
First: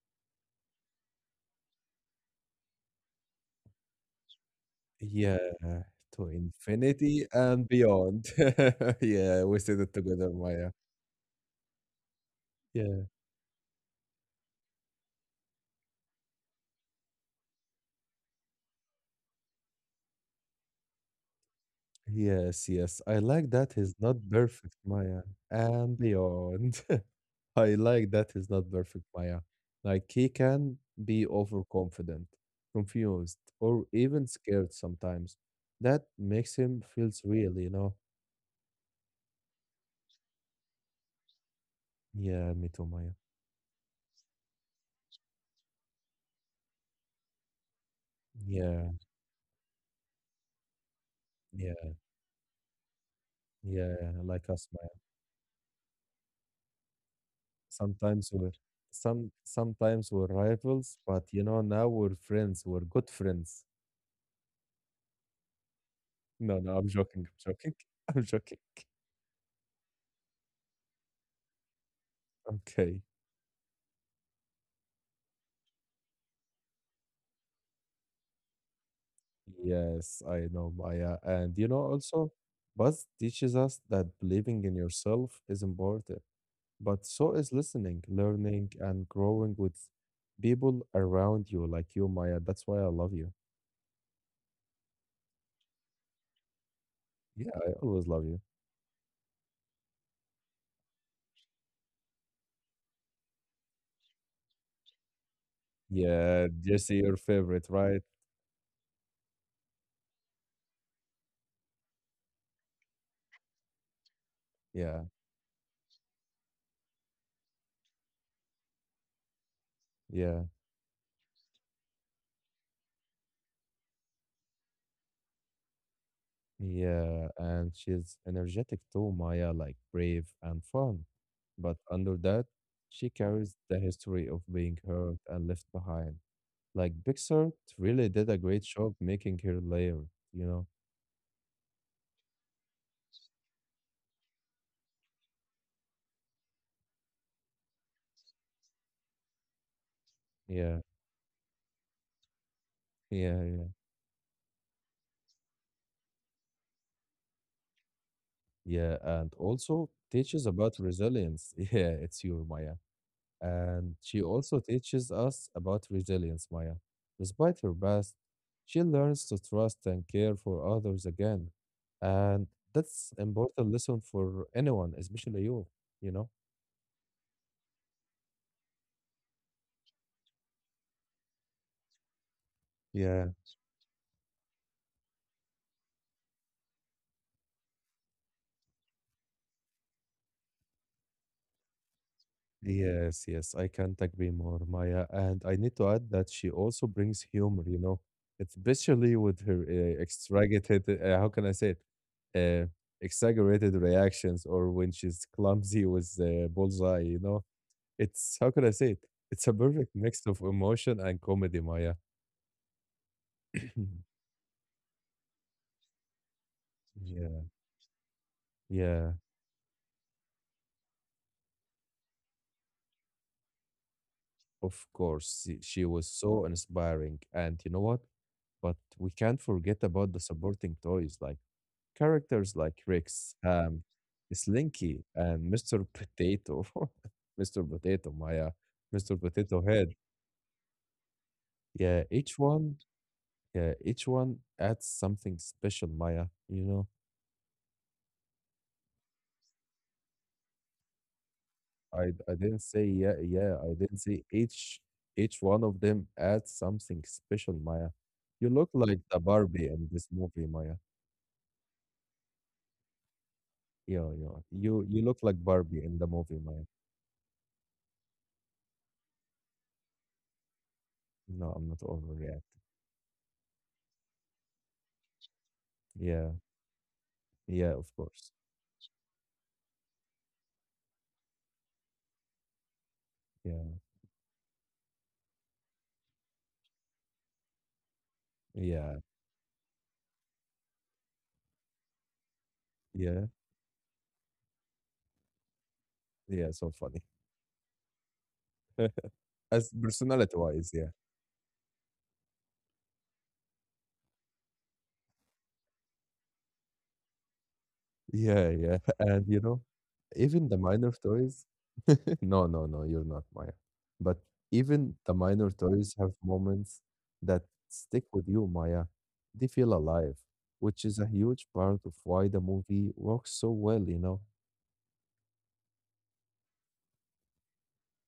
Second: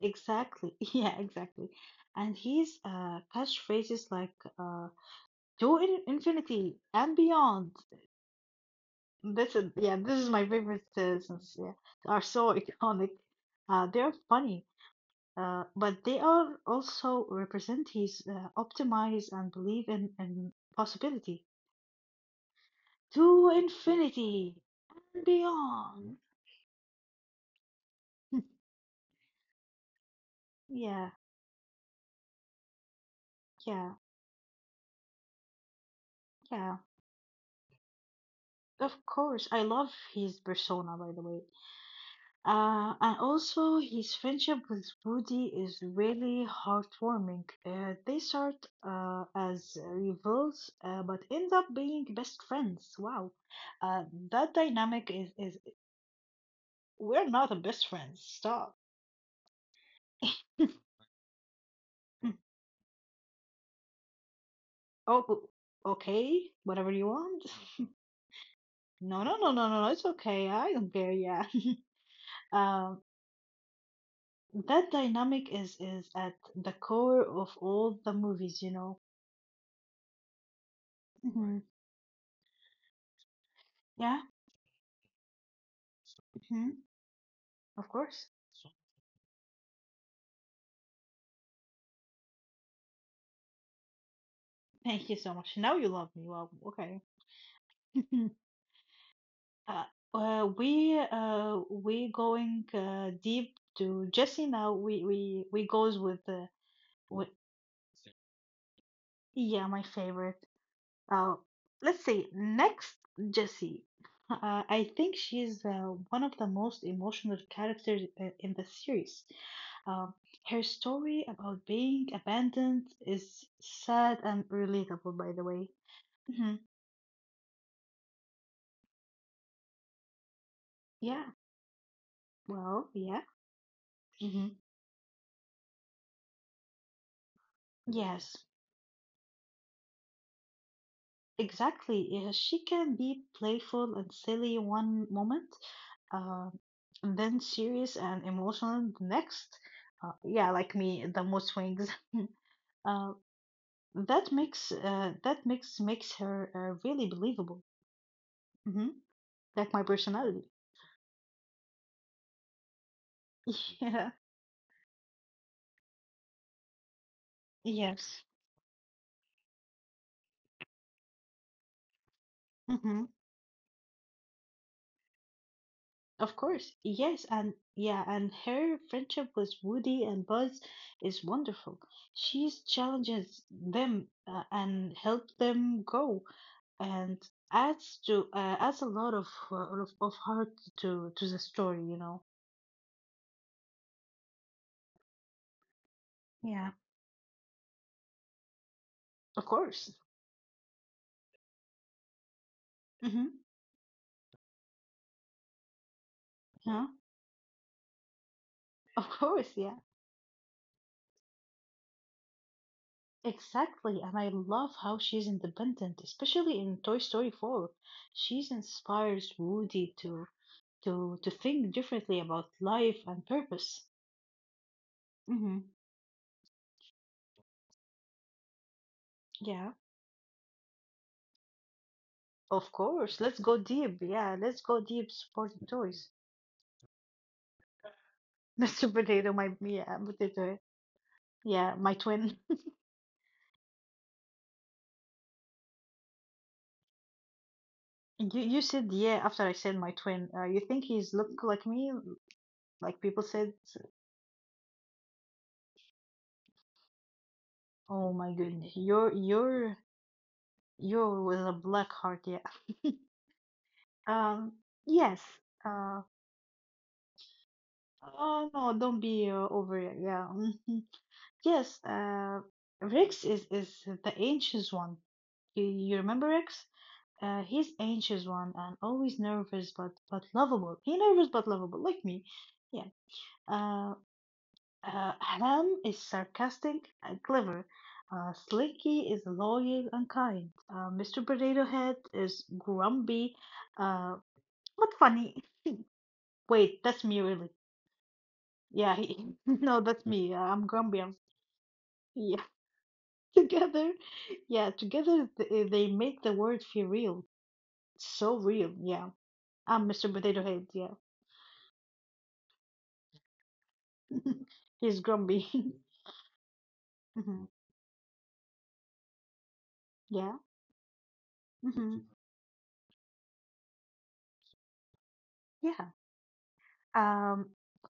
S2: exactly. Yeah, exactly. And he's catchphrases like uh,
S1: Yeah,
S2: to
S1: to
S2: infinity and
S1: infinity and
S2: beyond.
S1: beyond. Yeah,
S2: This
S1: we
S2: is
S1: said it
S2: yeah, this is
S1: together,
S2: my
S1: Maya.
S2: favorite citizens. Yeah, they are so
S1: Yeah.
S2: iconic. They are funny, but they are also represent his optimize and believe in possibility
S1: Yes, yes. I like
S2: to
S1: that he's not
S2: infinity
S1: perfect, Maya,
S2: and
S1: and
S2: beyond.
S1: beyond. I like that he's not perfect, Maya. Like he can
S2: yeah,
S1: be overconfident, confused, or
S2: yeah,
S1: even scared sometimes. That makes
S2: yeah.
S1: him feels real, you know?
S2: Of course, I love his persona. By the way,
S1: Yeah, me too,
S2: uh,
S1: Maya.
S2: and also, his friendship with Woody is really heartwarming. They start
S1: Yeah,
S2: as rivals, but end up
S1: yeah,
S2: being best friends. Wow,
S1: yeah,
S2: uh,
S1: like
S2: that
S1: us, Maya.
S2: dynamic is we're not the best friends.
S1: Sometimes we're
S2: Stop.
S1: sometimes we're rivals, but you know, now we're friends, we're good friends.
S2: Oh, okay,
S1: No, no, I'm
S2: whatever you
S1: joking,
S2: want.
S1: I'm joking.
S2: No, no, no, no, no, no, it's okay. I don't care. Yeah.
S1: Okay.
S2: Um, that dynamic is at the core of all the movies, you know.
S1: Yes, I know, Maya.
S2: Right.
S1: And you know, also, Buzz teaches us that
S2: Yeah.
S1: believing in yourself is important,
S2: Mm-hmm.
S1: but so is
S2: Of
S1: listening,
S2: course.
S1: learning,
S2: So,
S1: and growing with people around you, like you, Maya. That's why I love you.
S2: thank you so much. Now you love me. Wow. Okay.
S1: Yeah, I always love you.
S2: uh, we going deep to Jesse now. We goes with
S1: Yeah,
S2: the
S1: Jesse, your
S2: with,
S1: favorite, right?
S2: yeah my favorite. Uh, let's see next Jesse. I
S1: Yeah,
S2: think she's one of the most emotional characters in the series. Um,
S1: yeah,
S2: her story about being abandoned is sad and relatable, by the way. hmm
S1: yeah. And she's energetic too, Maya, like brave and fun.
S2: Yeah.
S1: But under that,
S2: Well,
S1: she
S2: yeah.
S1: carries the history of
S2: hmm
S1: being hurt and left behind. Like Pixar really did a
S2: Yes,
S1: great job making her layer, you know?
S2: exactly. Yeah, she can be playful and silly one moment, uh, and then serious and emotional the next. Yeah,
S1: Yeah,
S2: like me, the mood swings. uh,
S1: yeah, yeah,
S2: that makes makes her really believable.
S1: yeah.
S2: hmm
S1: And
S2: Like
S1: also
S2: my
S1: teaches
S2: personality.
S1: about resilience. Yeah, it's you, Maya. And
S2: Yeah.
S1: she also teaches us about resilience, Maya. Despite her past,
S2: Yes.
S1: she learns to trust and care for others again. And that's important lesson for anyone, especially you, you know?
S2: Of course, yes, and yeah, and her friendship with Woody and Buzz is wonderful. She
S1: Yeah.
S2: challenges them and helps them go, and adds to adds a lot of, of heart to the story. You know,
S1: Yes, yes, I can't agree more, Maya. And I need to add that she
S2: Yeah.
S1: also brings humor, you know, especially with
S2: of
S1: her
S2: course.
S1: exaggerated, how can I say it? Uh,
S2: hmm
S1: exaggerated reactions or when she's clumsy with the
S2: Yeah,
S1: bullseye, you know. It's, how can I say it?
S2: of
S1: It's a
S2: course. Yeah,
S1: perfect mix of emotion and comedy, Maya.
S2: exactly. And I love how she's independent, especially in Toy
S1: Yeah,
S2: Story Four. She
S1: yeah,
S2: inspires Woody to think differently about life and purpose.
S1: of course. She
S2: hmm
S1: was so inspiring. And you know what? But we can't forget
S2: Yeah.
S1: about the supporting toys. Like, characters like
S2: Of
S1: Rex,
S2: course, let's go deep. Yeah, let's go
S1: Slinky,
S2: deep.
S1: and
S2: Supporting
S1: Mr.
S2: toys.
S1: Potato, Mr. Potato, Maya,
S2: Mr.
S1: Mr.
S2: Potato,
S1: Potato
S2: my
S1: Head.
S2: yeah, potato. Yeah,
S1: Yeah,
S2: my
S1: each
S2: twin.
S1: one, yeah, each one adds something special, Maya. You know,
S2: You said yeah after I said my twin. You think he's look like me?
S1: I didn't say yeah,
S2: Like people
S1: yeah,
S2: said.
S1: I didn't say each one of them adds something special, Maya.
S2: Oh my
S1: You look
S2: goodness,
S1: like the
S2: you're
S1: Barbie in
S2: you're
S1: this movie, Maya.
S2: you're with a black heart. Yeah.
S1: Yeah, yeah.
S2: Um.
S1: You look
S2: Yes.
S1: like Barbie in the
S2: Uh.
S1: movie, Maya.
S2: Oh no, don't be over it. Yeah.
S1: No, I'm not
S2: Yes,
S1: overreact.
S2: Rex is the anxious one. You
S1: Yeah,
S2: remember Rex?
S1: yeah,
S2: He's
S1: of course.
S2: anxious one and always nervous but lovable. He nervous but lovable, like me. Yeah.
S1: Yeah,
S2: Uh, Ham is sarcastic and clever.
S1: yeah.
S2: Slinky is loyal and kind. Mr. Potato Head is
S1: Yeah,
S2: grumpy, uh, but funny.
S1: yeah, so
S2: Wait,
S1: funny.
S2: that's me really. Yeah,
S1: As
S2: no, that's me.
S1: personality-wise,
S2: I'm
S1: yeah.
S2: grumpy. I'm, yeah. Together yeah they make the world feel real,
S1: Yeah,
S2: so
S1: yeah,
S2: real
S1: and
S2: yeah.
S1: you know,
S2: I'm Mr.
S1: even the
S2: Potato Head,
S1: minor
S2: yeah.
S1: toys no, no, no, you're not Maya. But even the
S2: He's
S1: minor
S2: grumpy.
S1: toys have moments that
S2: hmm
S1: stick with you, Maya. They feel alive,
S2: yeah
S1: which is a huge part of
S2: hmm
S1: why the movie works so well, you know?
S2: yeah um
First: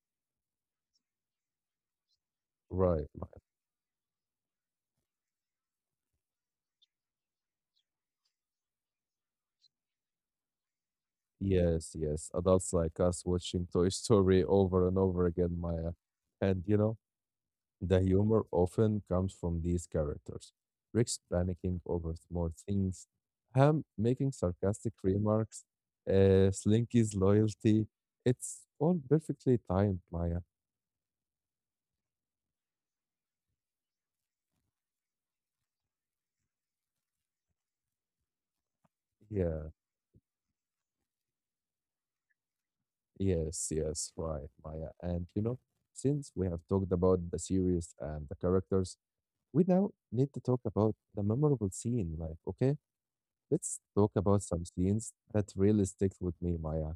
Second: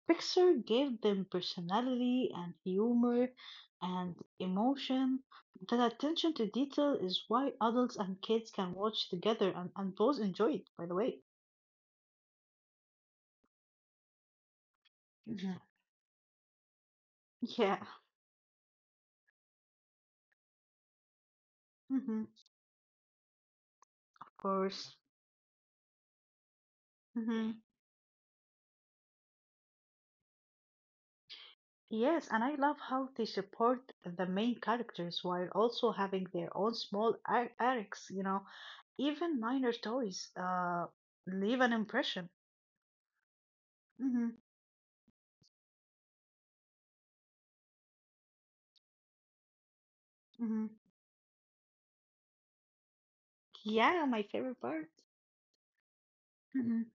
S2: Pixar gave them personality and
S1: Right,
S2: humor
S1: Maya.
S2: and emotion. That attention to detail is why adults and kids can watch together and, both enjoy it, by the way.
S1: Yes, yes. Adults like us watching Toy Story over and over again,
S2: Mhm.
S1: Maya. And you know,
S2: yeah
S1: the humor often comes from these characters. Rick's panicking over
S2: hmm
S1: small things, Ham
S2: of
S1: making
S2: course.
S1: sarcastic remarks, Slinky's
S2: Mm-hmm.
S1: loyalty. It's all perfectly timed, Maya.
S2: Yes, and I love how they support the main characters while also having their own small arcs, you know, even minor
S1: Yeah,
S2: toys leave an impression.
S1: yes, yes,
S2: hmm
S1: right, Maya. And you know, since we have talked about the series and the characters, we now need to talk
S2: hmm
S1: about the memorable scene. Like, okay, let's
S2: Yeah,
S1: talk
S2: my
S1: about
S2: favorite
S1: some
S2: part.
S1: scenes that really sticks with me,
S2: hmm
S1: Maya.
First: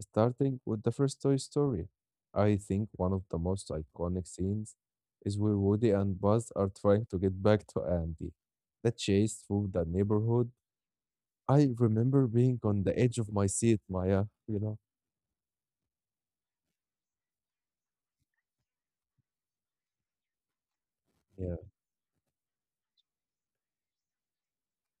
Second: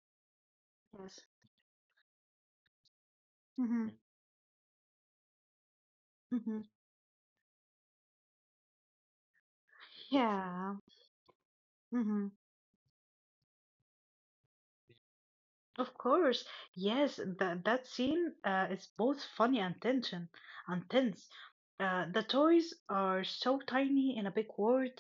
S1: Starting with the first
S2: Yes.
S1: Toy Story. I think one of the most
S2: hmm
S1: iconic scenes is where Woody and Buzz
S2: hmm
S1: are trying to get back to Andy. The chase through the neighborhood.
S2: Yeah.
S1: I remember
S2: hmm
S1: being on the edge of my seat, Maya, you know?
S2: Of course, yes, that scene is both funny and tension and tense.
S1: Yeah,
S2: The toys are so tiny in a big world,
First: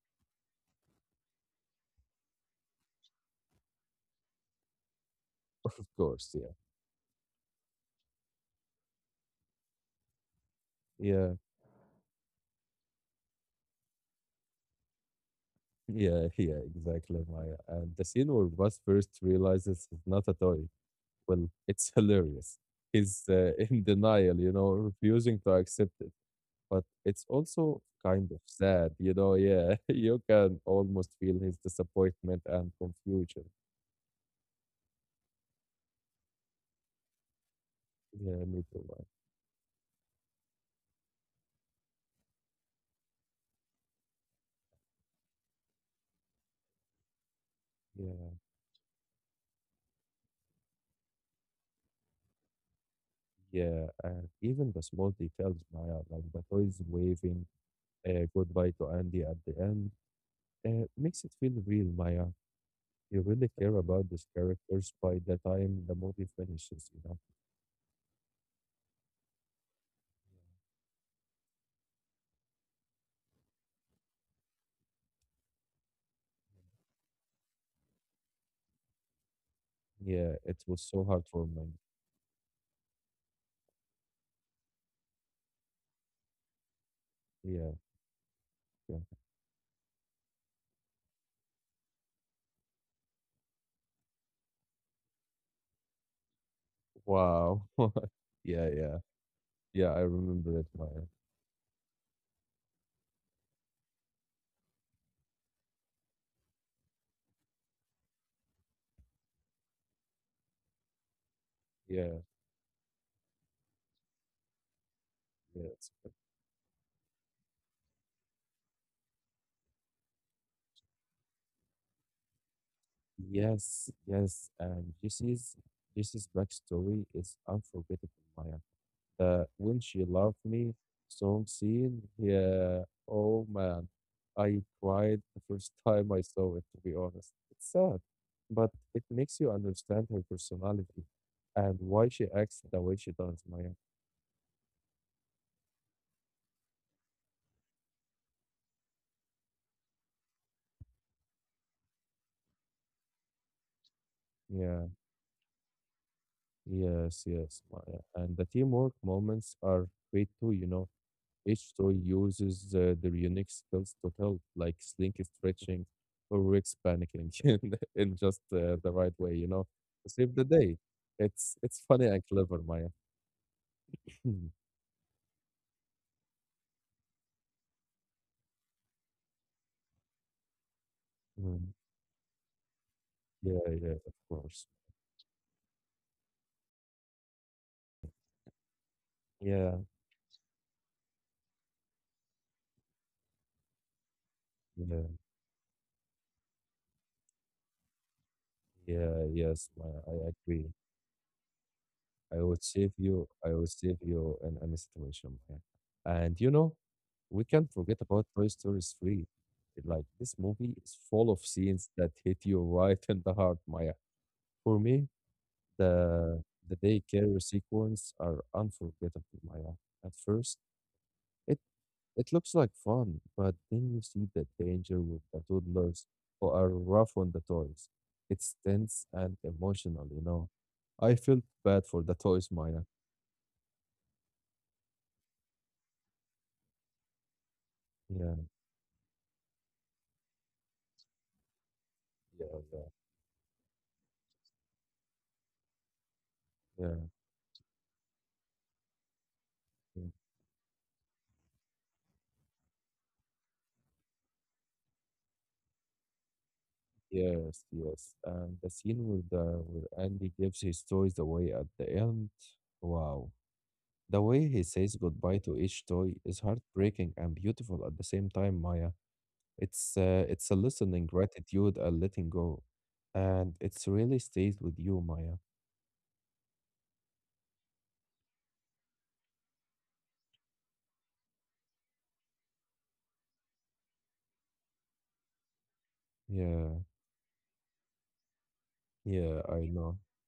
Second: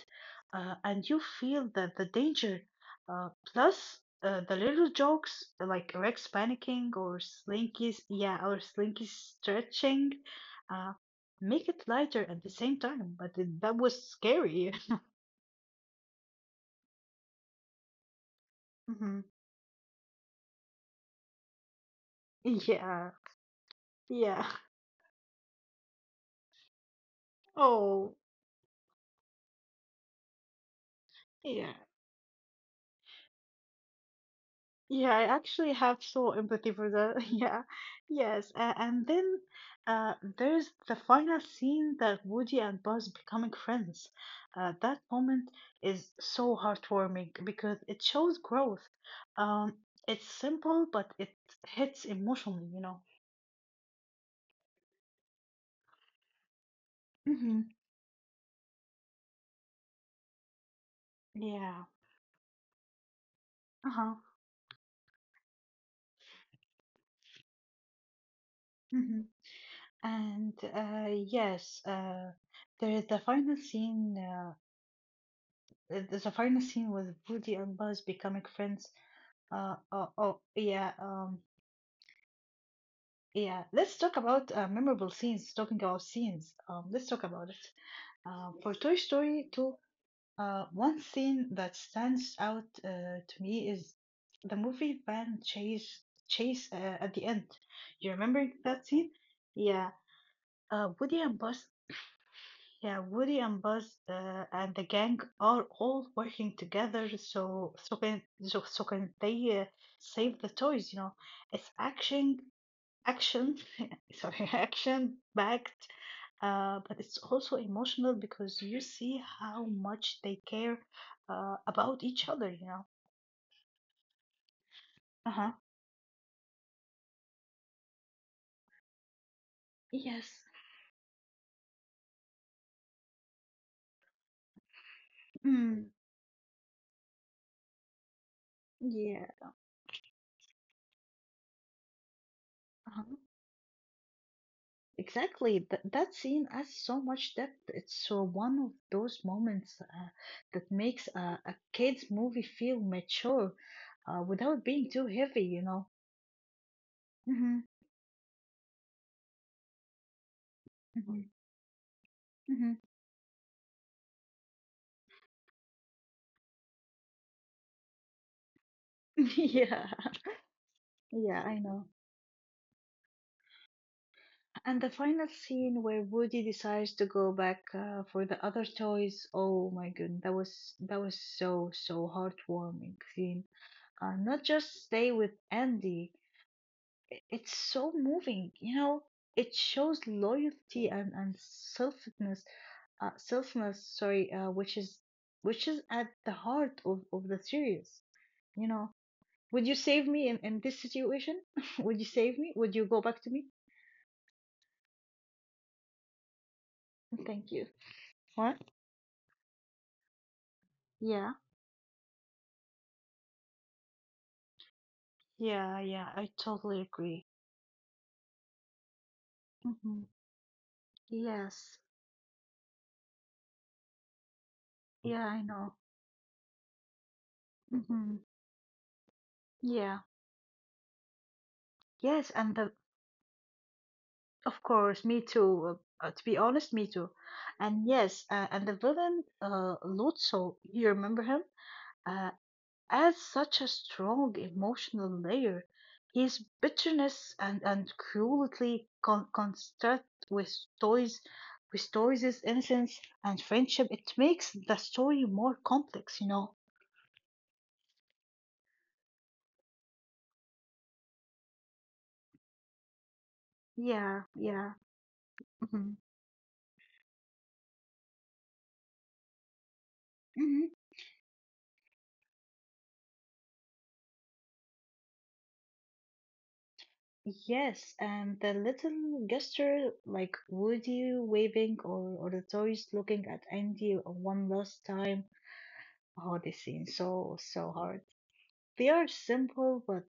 S2: and you feel that the danger. Plus, the little jokes
S1: of
S2: like Rex
S1: course, yeah.
S2: panicking or Slinky's yeah or Slinky stretching, uh,
S1: Yeah,
S2: make it lighter at the same time. But it, that was scary.
S1: yeah, yeah, exactly, Maya. And the scene where Buzz first
S2: Mhm.
S1: realizes it's not a toy, well, it's hilarious.
S2: Yeah,
S1: He's in denial,
S2: yeah.
S1: you know, refusing to accept it, but it's also
S2: Oh,
S1: kind of sad, you know. Yeah, you can almost feel his
S2: yeah.
S1: disappointment and confusion.
S2: Yeah, I actually have so empathy for that. Yeah,
S1: Yeah,
S2: yes.
S1: me
S2: Uh,
S1: too, man.
S2: and then uh, there's the final scene that Woody and Buzz becoming friends. That moment is so heartwarming because it
S1: Yeah,
S2: shows growth. Um, it's simple, but it hits emotionally, you know.
S1: yeah, and even the small details, Maya, like the toys waving
S2: Mm-hmm.
S1: goodbye to Andy at the end, makes it feel
S2: Yeah.
S1: real, Maya. You really care about
S2: Uh-huh.
S1: these characters by the time the movie finishes, you know.
S2: Mm-hmm. And yes, there is the final scene. There's a final scene with Woody and Buzz becoming friends. Uh, oh,
S1: Yeah,
S2: oh,
S1: it was
S2: yeah,
S1: so hard
S2: um,
S1: for me.
S2: yeah. Let's talk about memorable scenes. Talking about scenes, let's talk about it.
S1: Yeah,
S2: For
S1: yeah.
S2: Toy Story 2, one scene that stands out to me is the movie van chase chase at the end.
S1: Wow.
S2: You remember
S1: Yeah,
S2: that
S1: yeah,
S2: scene?
S1: yeah.
S2: Yeah,
S1: I remember it,
S2: uh,
S1: Maya.
S2: Woody and Buzz. Yeah, Woody and Buzz and the gang are all working together, so can they save the toys, you know? It's
S1: Yeah,
S2: action action sorry, action backed,
S1: yeah.
S2: but it's also emotional because you see how much they care about each other, you know.
S1: Yes, yes.
S2: Uh-huh.
S1: Jesse's backstory is unforgettable, Maya. The When She Loved
S2: Yes.
S1: Me song scene, yeah. Oh man, I cried the first
S2: mm,
S1: time I saw it, to be honest. It's sad, but it
S2: yeah.
S1: makes you understand her personality and why she acts the way she
S2: Uh-huh.
S1: does, Maya.
S2: Exactly. That scene adds so much depth. It's one of those moments that makes a kids movie feel mature without
S1: Yeah,
S2: being too heavy, you know.
S1: yes, yes,
S2: hmm
S1: Maya. And the teamwork moments are great too, you know.
S2: hmm
S1: Each toy uses
S2: hmm
S1: their unique skills to help, like Slinky stretching or Rex panicking in, just the right way, you know,
S2: yeah
S1: to save the day.
S2: yeah
S1: It's
S2: I
S1: it's
S2: know.
S1: funny and clever, Maya. Mm,
S2: And the final scene where Woody decides to go back for the other toys. Oh my goodness, that was
S1: mm.
S2: so so heartwarming scene.
S1: Yeah, yeah, of
S2: Not
S1: course.
S2: just stay with Andy. I- It's so moving, you know. It
S1: Yeah,
S2: shows loyalty and selflessness, which
S1: yeah,
S2: is at the heart of the series. You know,
S1: yeah, yes,
S2: would you
S1: Maya,
S2: save
S1: I
S2: me in
S1: agree.
S2: this situation? would you
S1: I
S2: save me?
S1: would
S2: Would
S1: save
S2: you go back
S1: you.
S2: to
S1: I
S2: me?
S1: would save you in any situation, Maya. And you know, we
S2: Thank
S1: can't
S2: you.
S1: forget about Toy
S2: What?
S1: Story 3. Like this movie is full of
S2: Yeah.
S1: scenes that hit you right in the heart, Maya. For me,
S2: Yeah, yeah, I
S1: the the
S2: totally agree.
S1: daycare sequence are unforgettable, Maya.
S2: hmm
S1: At first, it
S2: Yes.
S1: it looks like fun, but then you see the danger with
S2: Yeah,
S1: the
S2: I know.
S1: toddlers who are rough on the toys.
S2: hmm
S1: It's tense and emotional,
S2: Yeah.
S1: you know. I felt bad for the
S2: Yes,
S1: toys,
S2: and the
S1: Maya.
S2: of course, me too. To be honest, me too. And yes,
S1: Yeah,
S2: and the villain, Lotso, you remember him? Uh,
S1: yeah, yeah,
S2: adds such a strong emotional layer. His
S1: yeah,
S2: bitterness and cruelty con
S1: yeah.
S2: construct with stories, restores his innocence and friendship. It makes the story more complex, you know.
S1: Yes, yes. And the scene with the where Andy gives his toys away at the end. Wow. The
S2: Yeah,
S1: way he
S2: yeah.
S1: says goodbye to each
S2: hmm
S1: toy is heartbreaking and beautiful at the same time, Maya. It's a
S2: hmm
S1: listening gratitude and letting go, and it's really stays with you, Maya.
S2: Yes, and the little gesture like Woody waving or the toys looking at Andy one last time. Oh, this
S1: Yeah,
S2: scene so hard. They are
S1: yeah, I know.
S2: simple, but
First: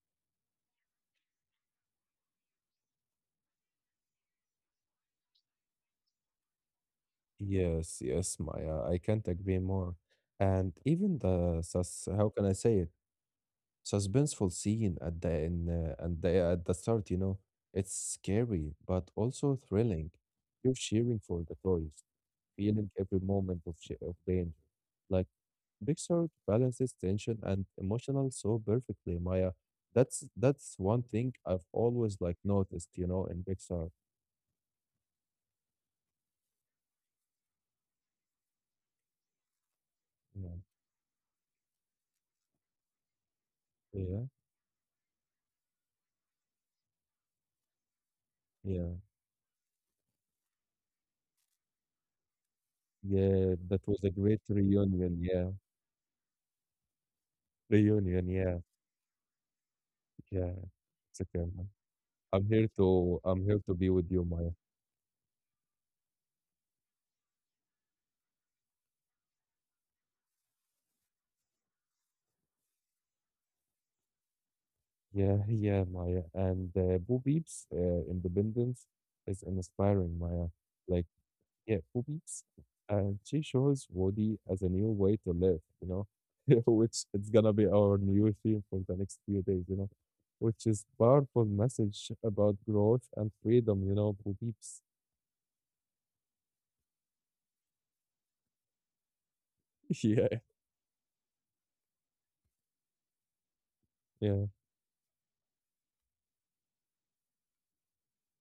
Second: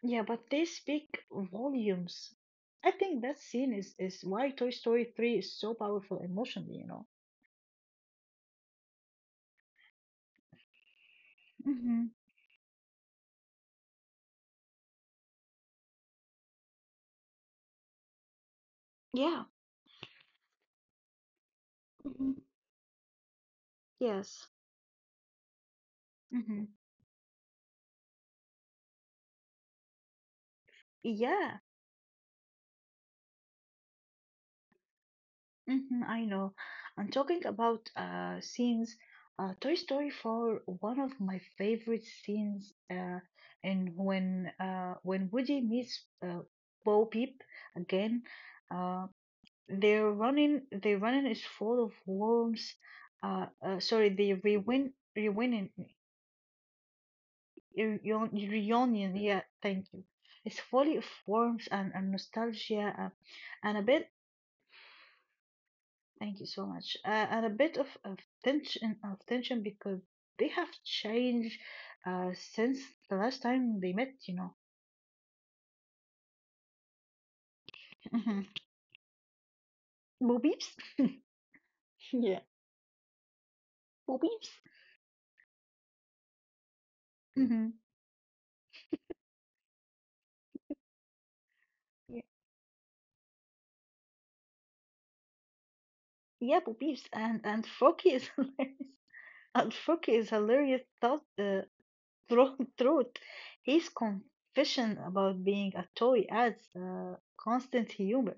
S2: yeah, but they speak volumes. I think that scene is why Toy Story 3 is so powerful emotionally, you know.
S1: Yes, yes, Maya. I can't agree more. And even the
S2: hmm
S1: sus, how can I say it? Suspenseful scene at the in and the at the start, you know, it's scary but
S2: Yeah.
S1: also thrilling. You're cheering for the toys,
S2: Mhm.
S1: feeling every moment of, of
S2: Yes.
S1: danger. Like Pixar
S2: Mm-hmm.
S1: balances tension and emotional so perfectly, Maya. That's one thing
S2: Yeah,
S1: I've always like noticed, you know, in Pixar.
S2: Mhm, I know. I'm talking about scenes. Toy Story
S1: Yeah,
S2: 4, one of my favorite scenes, and
S1: yeah,
S2: when Woody meets Bo Peep again,
S1: yeah,
S2: uh, they're running, their running is full of worms.
S1: yeah. That was
S2: Sorry,
S1: a
S2: the
S1: great reunion. Yeah, reunion. Yeah,
S2: reunion. Yeah, thank you.
S1: yeah.
S2: It's full of
S1: It's okay, man.
S2: worms and nostalgia,
S1: I'm here to
S2: and a
S1: be with
S2: bit
S1: you, Maya.
S2: Thank you so much. And a bit of tension because they have changed since the last time they met, you know.
S1: Yeah, yeah, Maya. And Boo Beep's
S2: hmm
S1: independence is inspiring,
S2: Bo
S1: Maya.
S2: Peeps.
S1: Like, yeah,
S2: Yeah.
S1: movies, and she shows
S2: Bo
S1: Woody
S2: Peeps.
S1: as a new way to live, you know, which it's gonna be
S2: hmm
S1: our new theme for the next few days, you know, which is powerful message
S2: Yeah,
S1: about growth and freedom, you know, for peeps.
S2: yeah, Bo Peeps. And Forky is hilarious. And Forky is
S1: Yeah,
S2: hilarious thought Through, Truth. His
S1: yeah.
S2: confession about being a toy adds constant humor,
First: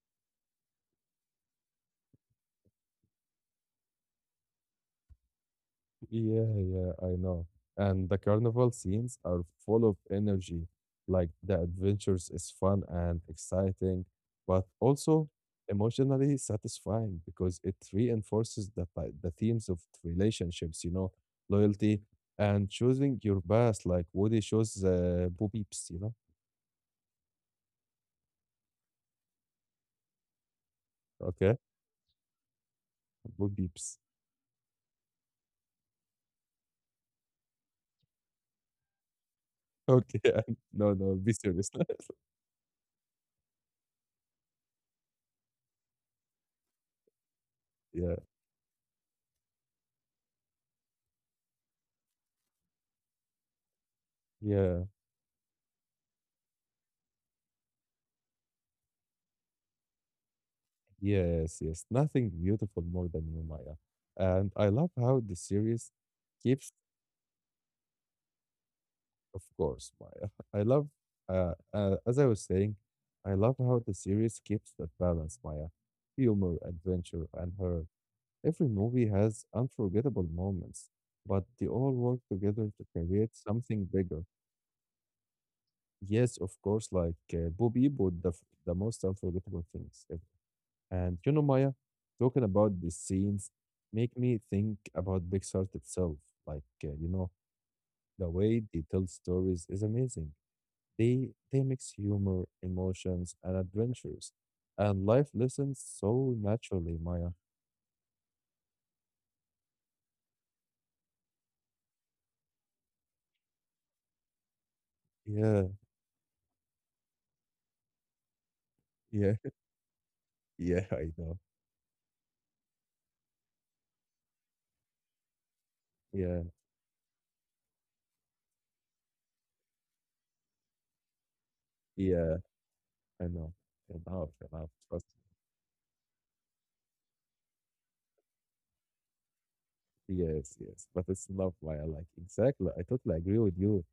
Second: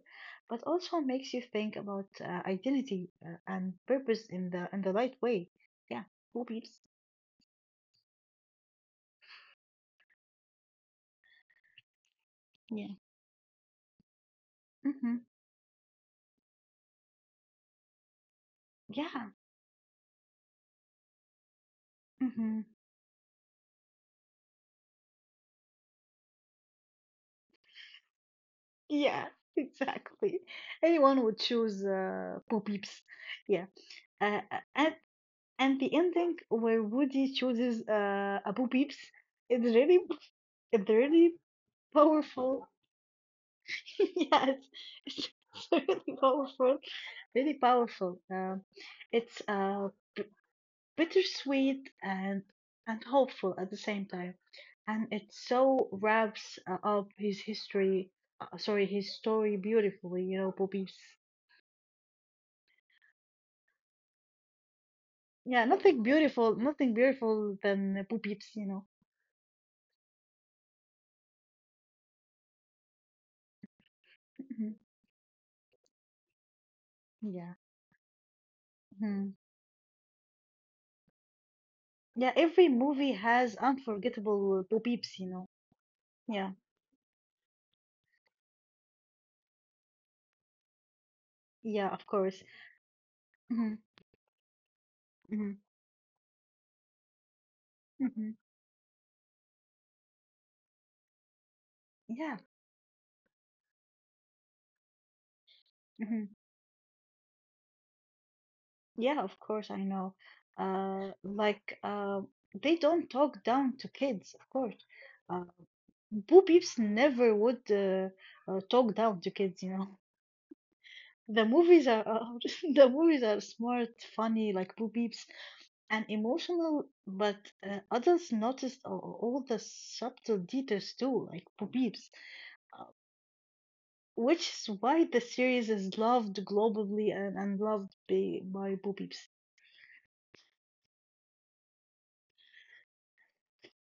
S2: but also makes you think about identity and purpose in the right way. Yeah, who
S1: Yeah, yeah, I know. And the carnival scenes are full of energy. Like the adventures is fun
S2: Yeah.
S1: and exciting, but
S2: Mm-hmm.
S1: also emotionally satisfying because it reinforces the
S2: Yeah.
S1: the themes of relationships, you know, loyalty
S2: Mm-hmm.
S1: and choosing your best. Like Woody shows Bo Peeps, you know.
S2: Yeah, exactly. Anyone would
S1: Okay,
S2: choose Bo Peeps.
S1: Bo
S2: Yeah.
S1: Peeps.
S2: Uh, uh, and, and the ending where Woody chooses a Bo Peeps is really,
S1: Okay,
S2: it's
S1: no, no, be
S2: really
S1: serious.
S2: powerful. Yes, it's really powerful, really
S1: Yeah,
S2: powerful. It's b bittersweet and hopeful at the same time,
S1: yeah.
S2: and it so wraps sorry, his story beautifully. You know, Bo Peep's.
S1: Yes, yes, nothing beautiful more than you, Maya. And I love how the
S2: Yeah,
S1: series
S2: nothing beautiful,
S1: keeps,
S2: nothing beautiful than Bo Peep's. You know.
S1: of course, Maya. I love, as I was saying, I love how the series keeps
S2: Mhm.
S1: that balance, Maya. Humor, adventure, and
S2: Yeah.
S1: her. Every movie
S2: Mhm.
S1: has unforgettable moments, but they all work
S2: Yeah, every
S1: together to
S2: movie
S1: create
S2: has
S1: something bigger.
S2: unforgettable Bo Peeps. You know.
S1: Yes,
S2: Yeah.
S1: of course, like Bo Peep with the most unforgettable things ever. And you know, Maya,
S2: Yeah, of course.
S1: talking about these scenes
S2: hmm
S1: make me think about Big
S2: hmm
S1: Pixar itself. Like, you know, the
S2: hmm
S1: way they tell stories is amazing. They mix
S2: Yeah.
S1: humor, emotions, and adventures, and life lessons so
S2: Mhm.
S1: naturally, Maya.
S2: Yeah, of course, I know. Uh, like, uh, they don't talk down to kids, of course. Uh,
S1: Yeah,
S2: Bo Peeps never would talk down
S1: yeah,
S2: to kids, you know.
S1: yeah. I know.
S2: The movies are the movies are smart, funny, like Bo Peeps, and
S1: Yeah,
S2: emotional. But adults noticed all the subtle details too, like Bo Peeps,
S1: yeah.
S2: uh,
S1: I know. Enough,
S2: which
S1: enough.
S2: is
S1: Trust.
S2: why the series is loved globally and loved by Bo Peeps.
S1: Yes, yes. But it's love why I like. Exactly. I totally agree with you.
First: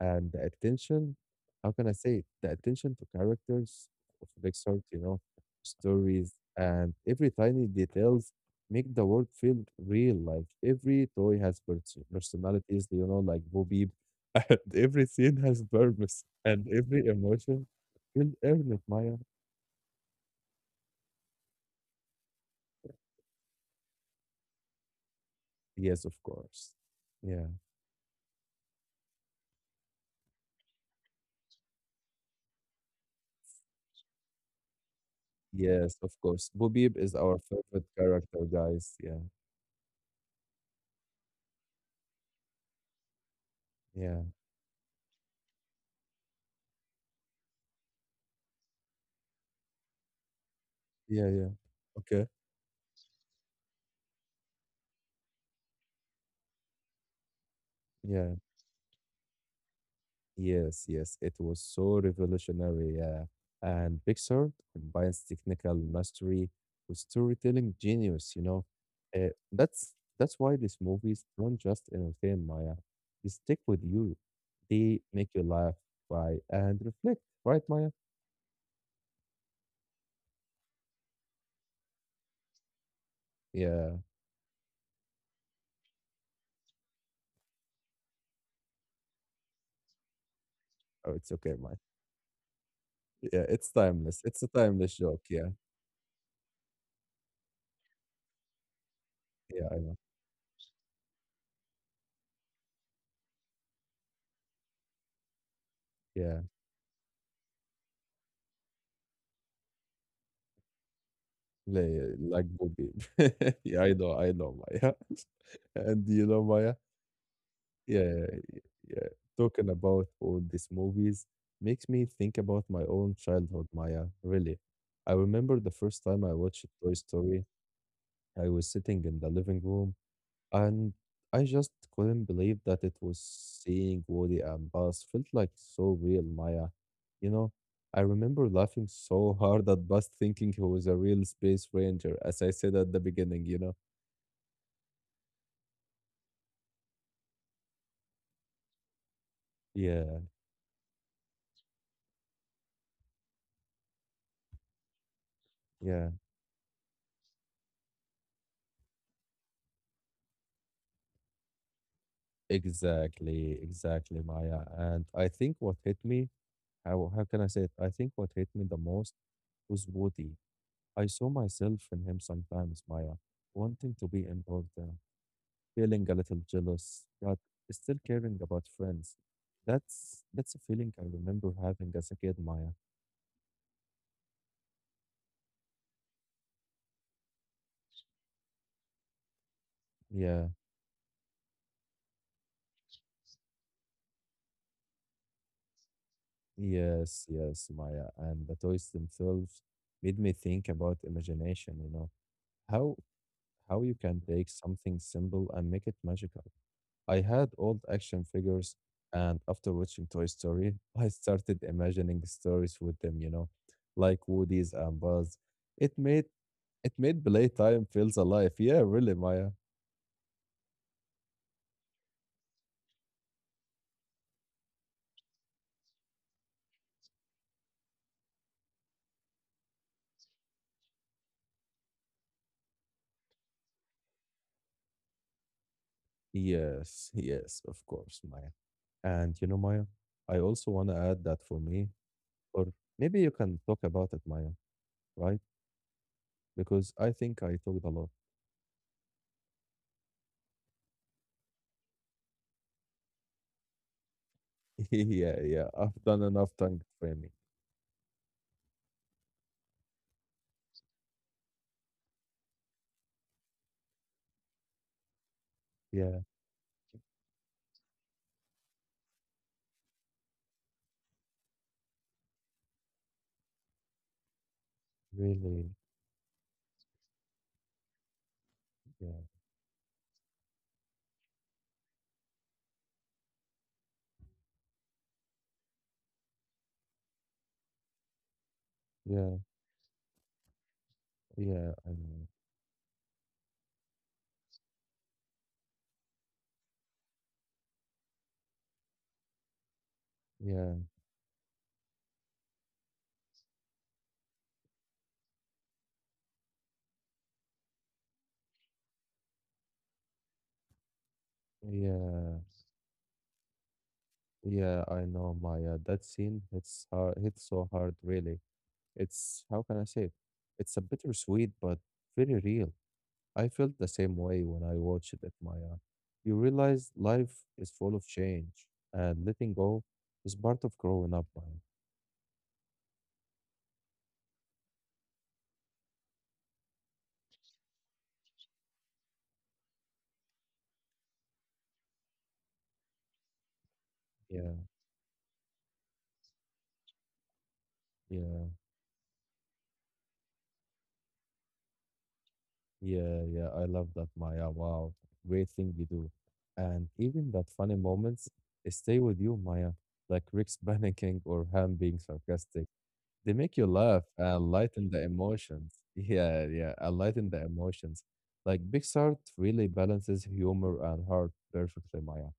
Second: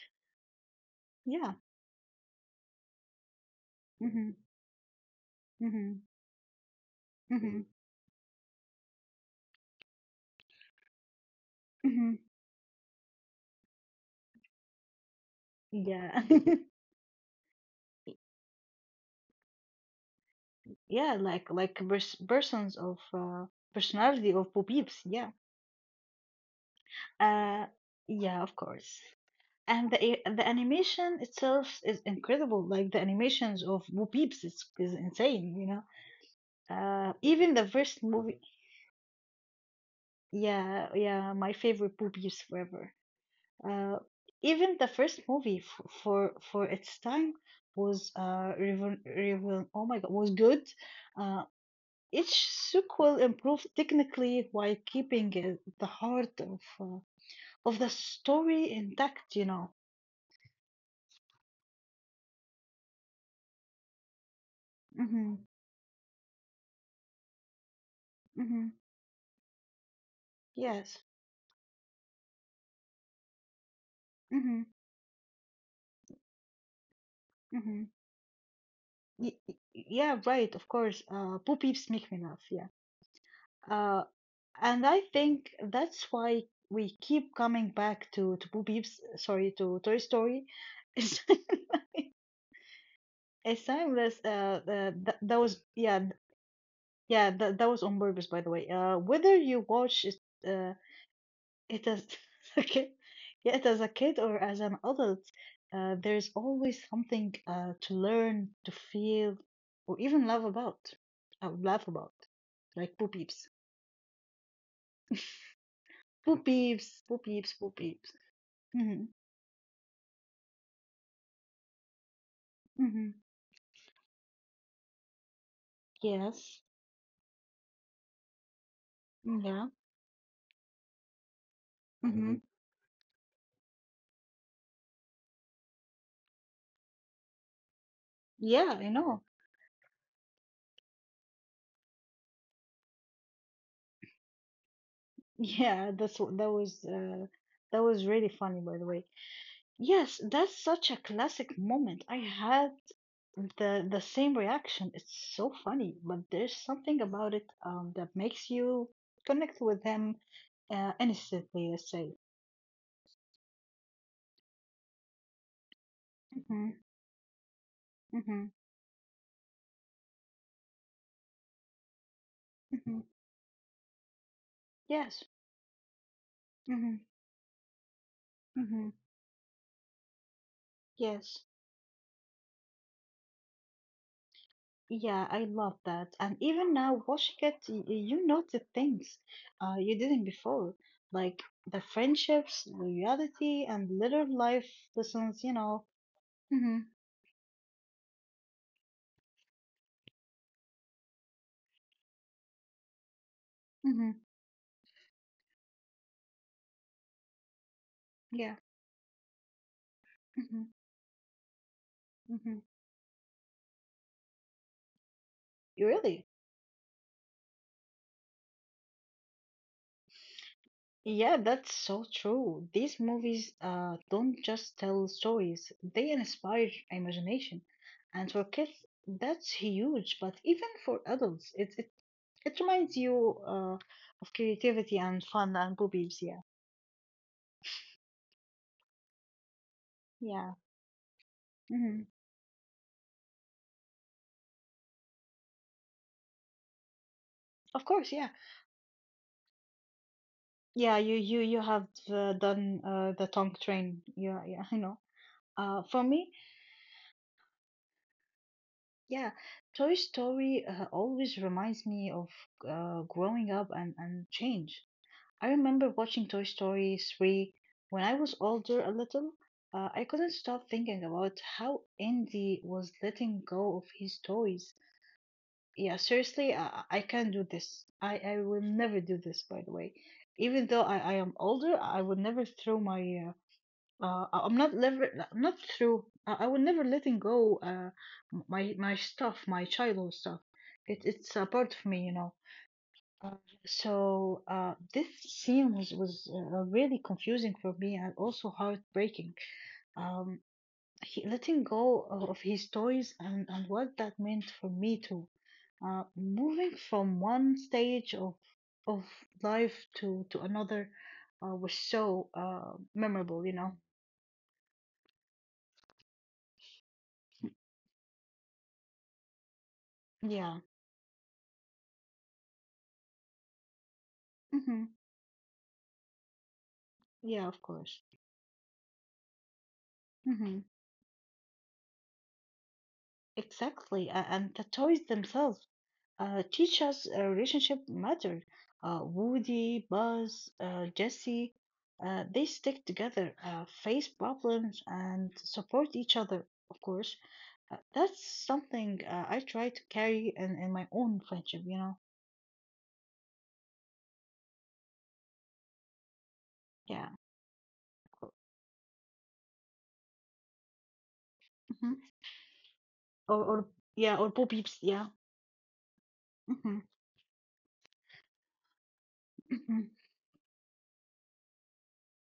S1: And the attention,
S2: Yeah.
S1: how can I say it? The attention to characters of
S2: hmm
S1: big sort, you know,
S2: hmm
S1: stories and every
S2: hmm
S1: tiny details make the world feel real. Like every toy has pers
S2: Mhm.
S1: personalities, you know, like Bo Peep. And every scene has
S2: Yeah.
S1: purpose and every emotion will earn it, Maya.
S2: Yeah, like pers- persons of personality of Bo. Yeah.
S1: Yes, of course. Yeah.
S2: Uh, yeah, of course. And the animation itself is incredible. Like the animations of Bo is insane. You know.
S1: Yes, of course. Bo Peep is our
S2: Even the
S1: favorite
S2: first movie.
S1: character, guys. Yeah.
S2: Yeah, yeah, my favorite Bo forever. Uh,
S1: Yeah,
S2: even the first movie f for for its time was revol revol oh my god, was good.
S1: yeah,
S2: Uh,
S1: yeah. Okay.
S2: Each sequel improved technically while keeping the heart of the
S1: Yeah,
S2: story intact, you know.
S1: yes. It was so revolutionary. Yeah. And Pixar combines
S2: Mm-hmm.
S1: technical mastery with storytelling genius, you know.
S2: Mm-hmm.
S1: That's why these
S2: Yes.
S1: movies don't just entertain Maya. They stick with you.
S2: Mm-hmm.
S1: They make you laugh, cry, and reflect, right,
S2: Mm-hmm.
S1: Maya?
S2: Yeah, right, of course. Bo Peeps make me laugh, yeah.
S1: Yeah.
S2: Uh, and I think that's why we keep coming back to Bo Peeps, sorry, to Toy Story.
S1: Oh,
S2: It's
S1: it's okay, Maya. Yeah,
S2: it's
S1: it's
S2: timeless.
S1: timeless. It's a timeless
S2: Th
S1: joke.
S2: that
S1: Yeah.
S2: was yeah, th- Yeah, that was on purpose, by the way. Whether you
S1: Yeah, I know.
S2: watch it, uh, It is okay. Yeah, it as a kid or as an adult, there's
S1: Yeah.
S2: always something to learn, to feel, or even laugh about. I would
S1: Yeah,
S2: laugh
S1: yeah,
S2: about,
S1: like board game.
S2: like poo peeps,
S1: Yeah, I know, Maya. And you
S2: poo
S1: know, Maya,
S2: peeps, poo peeps, poo peeps.
S1: yeah, yeah.
S2: hmm
S1: yeah. Talking about all these movies makes me think about my
S2: hmm
S1: own childhood, Maya. Really, I remember the first time I
S2: Yes.
S1: watched Toy Story. I was sitting in the
S2: Mm,
S1: living
S2: yeah.
S1: room and I just
S2: hmm
S1: couldn't
S2: hmm
S1: believe that it was seeing Woody and Buzz felt like so real, Maya. You know, I remember
S2: Yeah,
S1: laughing
S2: I know.
S1: so hard at Buzz thinking he was a real space ranger, as I said at the beginning, you know?
S2: Yeah, that's what that was. That was really funny, by the way.
S1: Yeah,
S2: Yes, that's such a classic moment. I had the same reaction. It's so funny,
S1: yeah,
S2: but there's something about it, that makes you connect with them instantly, let's say.
S1: exactly, exactly, Maya. And I think what hit me,
S2: mm-hmm,
S1: how can I say it? I think what hit
S2: mm-hmm,
S1: me the most was Woody. I saw myself in him sometimes,
S2: mm-hmm.
S1: Maya, wanting to be important,
S2: yes
S1: feeling a little jealous,
S2: mm-hmm,
S1: but still caring about
S2: mm-hmm,
S1: friends. That's a feeling I
S2: yes,
S1: remember having as a kid, Maya.
S2: yeah, I love that. And even now watching it, you noted things you didn't
S1: Yeah,
S2: before, like the friendships, loyalty, and little life lessons, you know. Mm-hmm,
S1: yes, Maya. And the toys themselves made me think about imagination, you know. How how you
S2: mm-hmm,
S1: can take something simple and make it magical. I had old action
S2: yeah
S1: figures and after watching Toy
S2: mm-hmm,
S1: Story, I started imagining
S2: mm-hmm.
S1: stories with them, you know, like Woody's and Buzz. It
S2: You
S1: made
S2: really
S1: it made playtime feels alive. Yeah, really, Maya.
S2: Yeah, that's so true. These movies don't just tell stories, they inspire imagination. And for kids, that's huge. But even for adults, it reminds you of creativity and fun and boobies. Yeah.
S1: Yes, of course, Maya. And you know, Maya, I
S2: Yeah.
S1: also want to add that for me,
S2: hmm
S1: or maybe you can talk about it, Maya, right? Because I think I talked a
S2: Of
S1: lot.
S2: course. Yeah. Yeah. You have done the tongue train. Yeah. Yeah. I know.
S1: Yeah, I've
S2: For
S1: done
S2: me,
S1: enough tongue training.
S2: yeah, Toy Story always reminds me of growing up and change. I remember
S1: Yeah,
S2: watching Toy Story 3 when I was older a little. I couldn't stop thinking about how Andy was letting go of his toys.
S1: really.
S2: Yeah, seriously, I can't do this. I will never
S1: Yeah,
S2: do this, by the way. Even though I am older, I would never throw my. I'm not through. I would never letting go my my
S1: yeah,
S2: stuff, my childhood stuff. It's a
S1: yeah,
S2: part
S1: I
S2: of me, you
S1: know.
S2: know. Uh, so this scene was really confusing for me and also heartbreaking. Um,
S1: Yeah,
S2: he letting go of his toys, and what that meant for me too. Moving from one stage of life to another was
S1: yeah,
S2: so memorable, you know.
S1: yeah, I know, Maya. That scene hits hard, hits so hard, really. It's, how can I say it?
S2: Yeah.
S1: It's a bittersweet, but very real. I felt the same way when I
S2: hmm
S1: watched it, Maya. You realize life
S2: Yeah,
S1: is
S2: of
S1: full of
S2: course.
S1: change, and letting go is part
S2: hmm
S1: of growing up, Maya.
S2: Exactly. And the toys themselves. Teachers' relationship mattered. Woody, Buzz, Jesse, they stick together, face
S1: Yeah,
S2: problems, and support each other, of course. That's
S1: yeah,
S2: something I try to carry in my own friendship, you know?
S1: yeah. I love that, Maya. Wow, great thing you do. And
S2: Yeah.
S1: even that funny moments stay with you, Maya, like Rick's panicking or Ham being
S2: Mhm.
S1: sarcastic. They
S2: Or,
S1: make you
S2: or,
S1: laugh
S2: yeah, or
S1: and
S2: Bo Peeps,
S1: lighten the
S2: yeah.
S1: emotions. Yeah, and lighten the emotions. Like Pixar really
S2: Mhm.
S1: balances humor and heart perfectly, Maya.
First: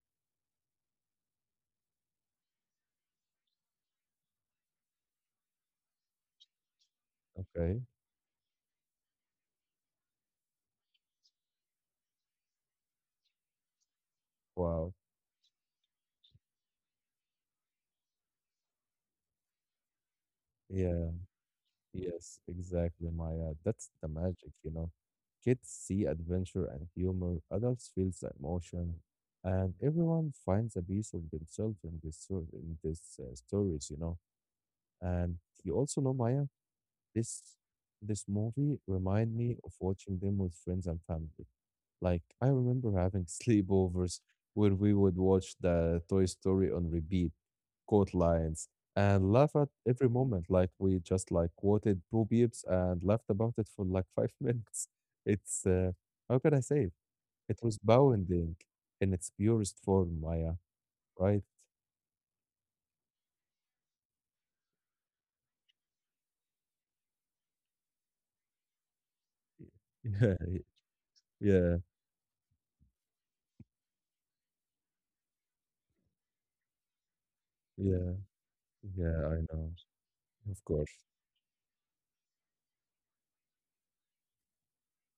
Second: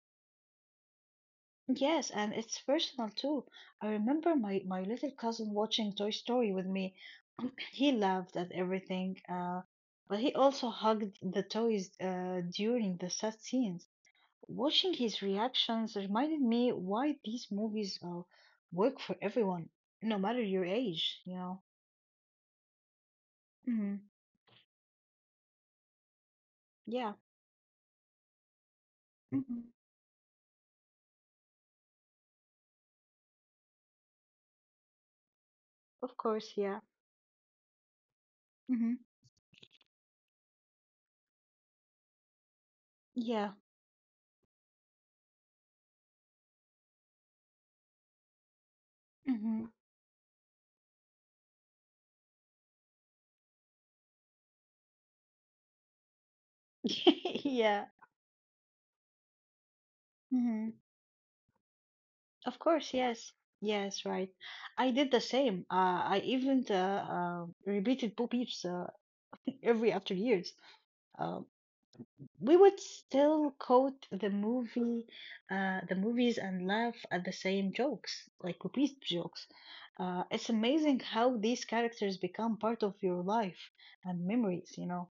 S2: Yes, and it's personal too. I remember my little cousin watching Toy Story with me.
S1: Okay.
S2: He laughed at everything, but he also hugged the toys during the sad scenes.
S1: Wow.
S2: Watching his reactions reminded me why these movies work for everyone, no matter your
S1: Yeah.
S2: age, you know.
S1: Yes, exactly, Maya. That's
S2: hmm
S1: the magic, you know. Kids see adventure and
S2: Yeah.
S1: humor, adults feel the emotion,
S2: hmm
S1: and everyone finds a piece of themselves in this in these stories, you know. And you also know,
S2: Of
S1: Maya,
S2: course, yeah.
S1: this this movie
S2: hmm
S1: remind me of watching them with friends and family. Like I remember having
S2: Yeah.
S1: sleepovers where we would watch the Toy Story on repeat quote lines and laugh at
S2: hmm
S1: every moment. Like we just like quoted Bo Peeps and laughed about it for like five minutes. It's how can I say it? It was
S2: Yeah.
S1: bounding in its purest form, Maya.
S2: hmm
S1: Right?
S2: Of course, yes. Yes, right. I did the same. I even repeated Bo Peeps every after years. Uh,
S1: Yeah,
S2: we would still quote the movies, and laugh at the same
S1: yeah,
S2: jokes, like Bo
S1: yeah, yeah. I
S2: jokes.
S1: know.
S2: It's
S1: Of course.
S2: amazing how these characters become part of your life and memories. You know.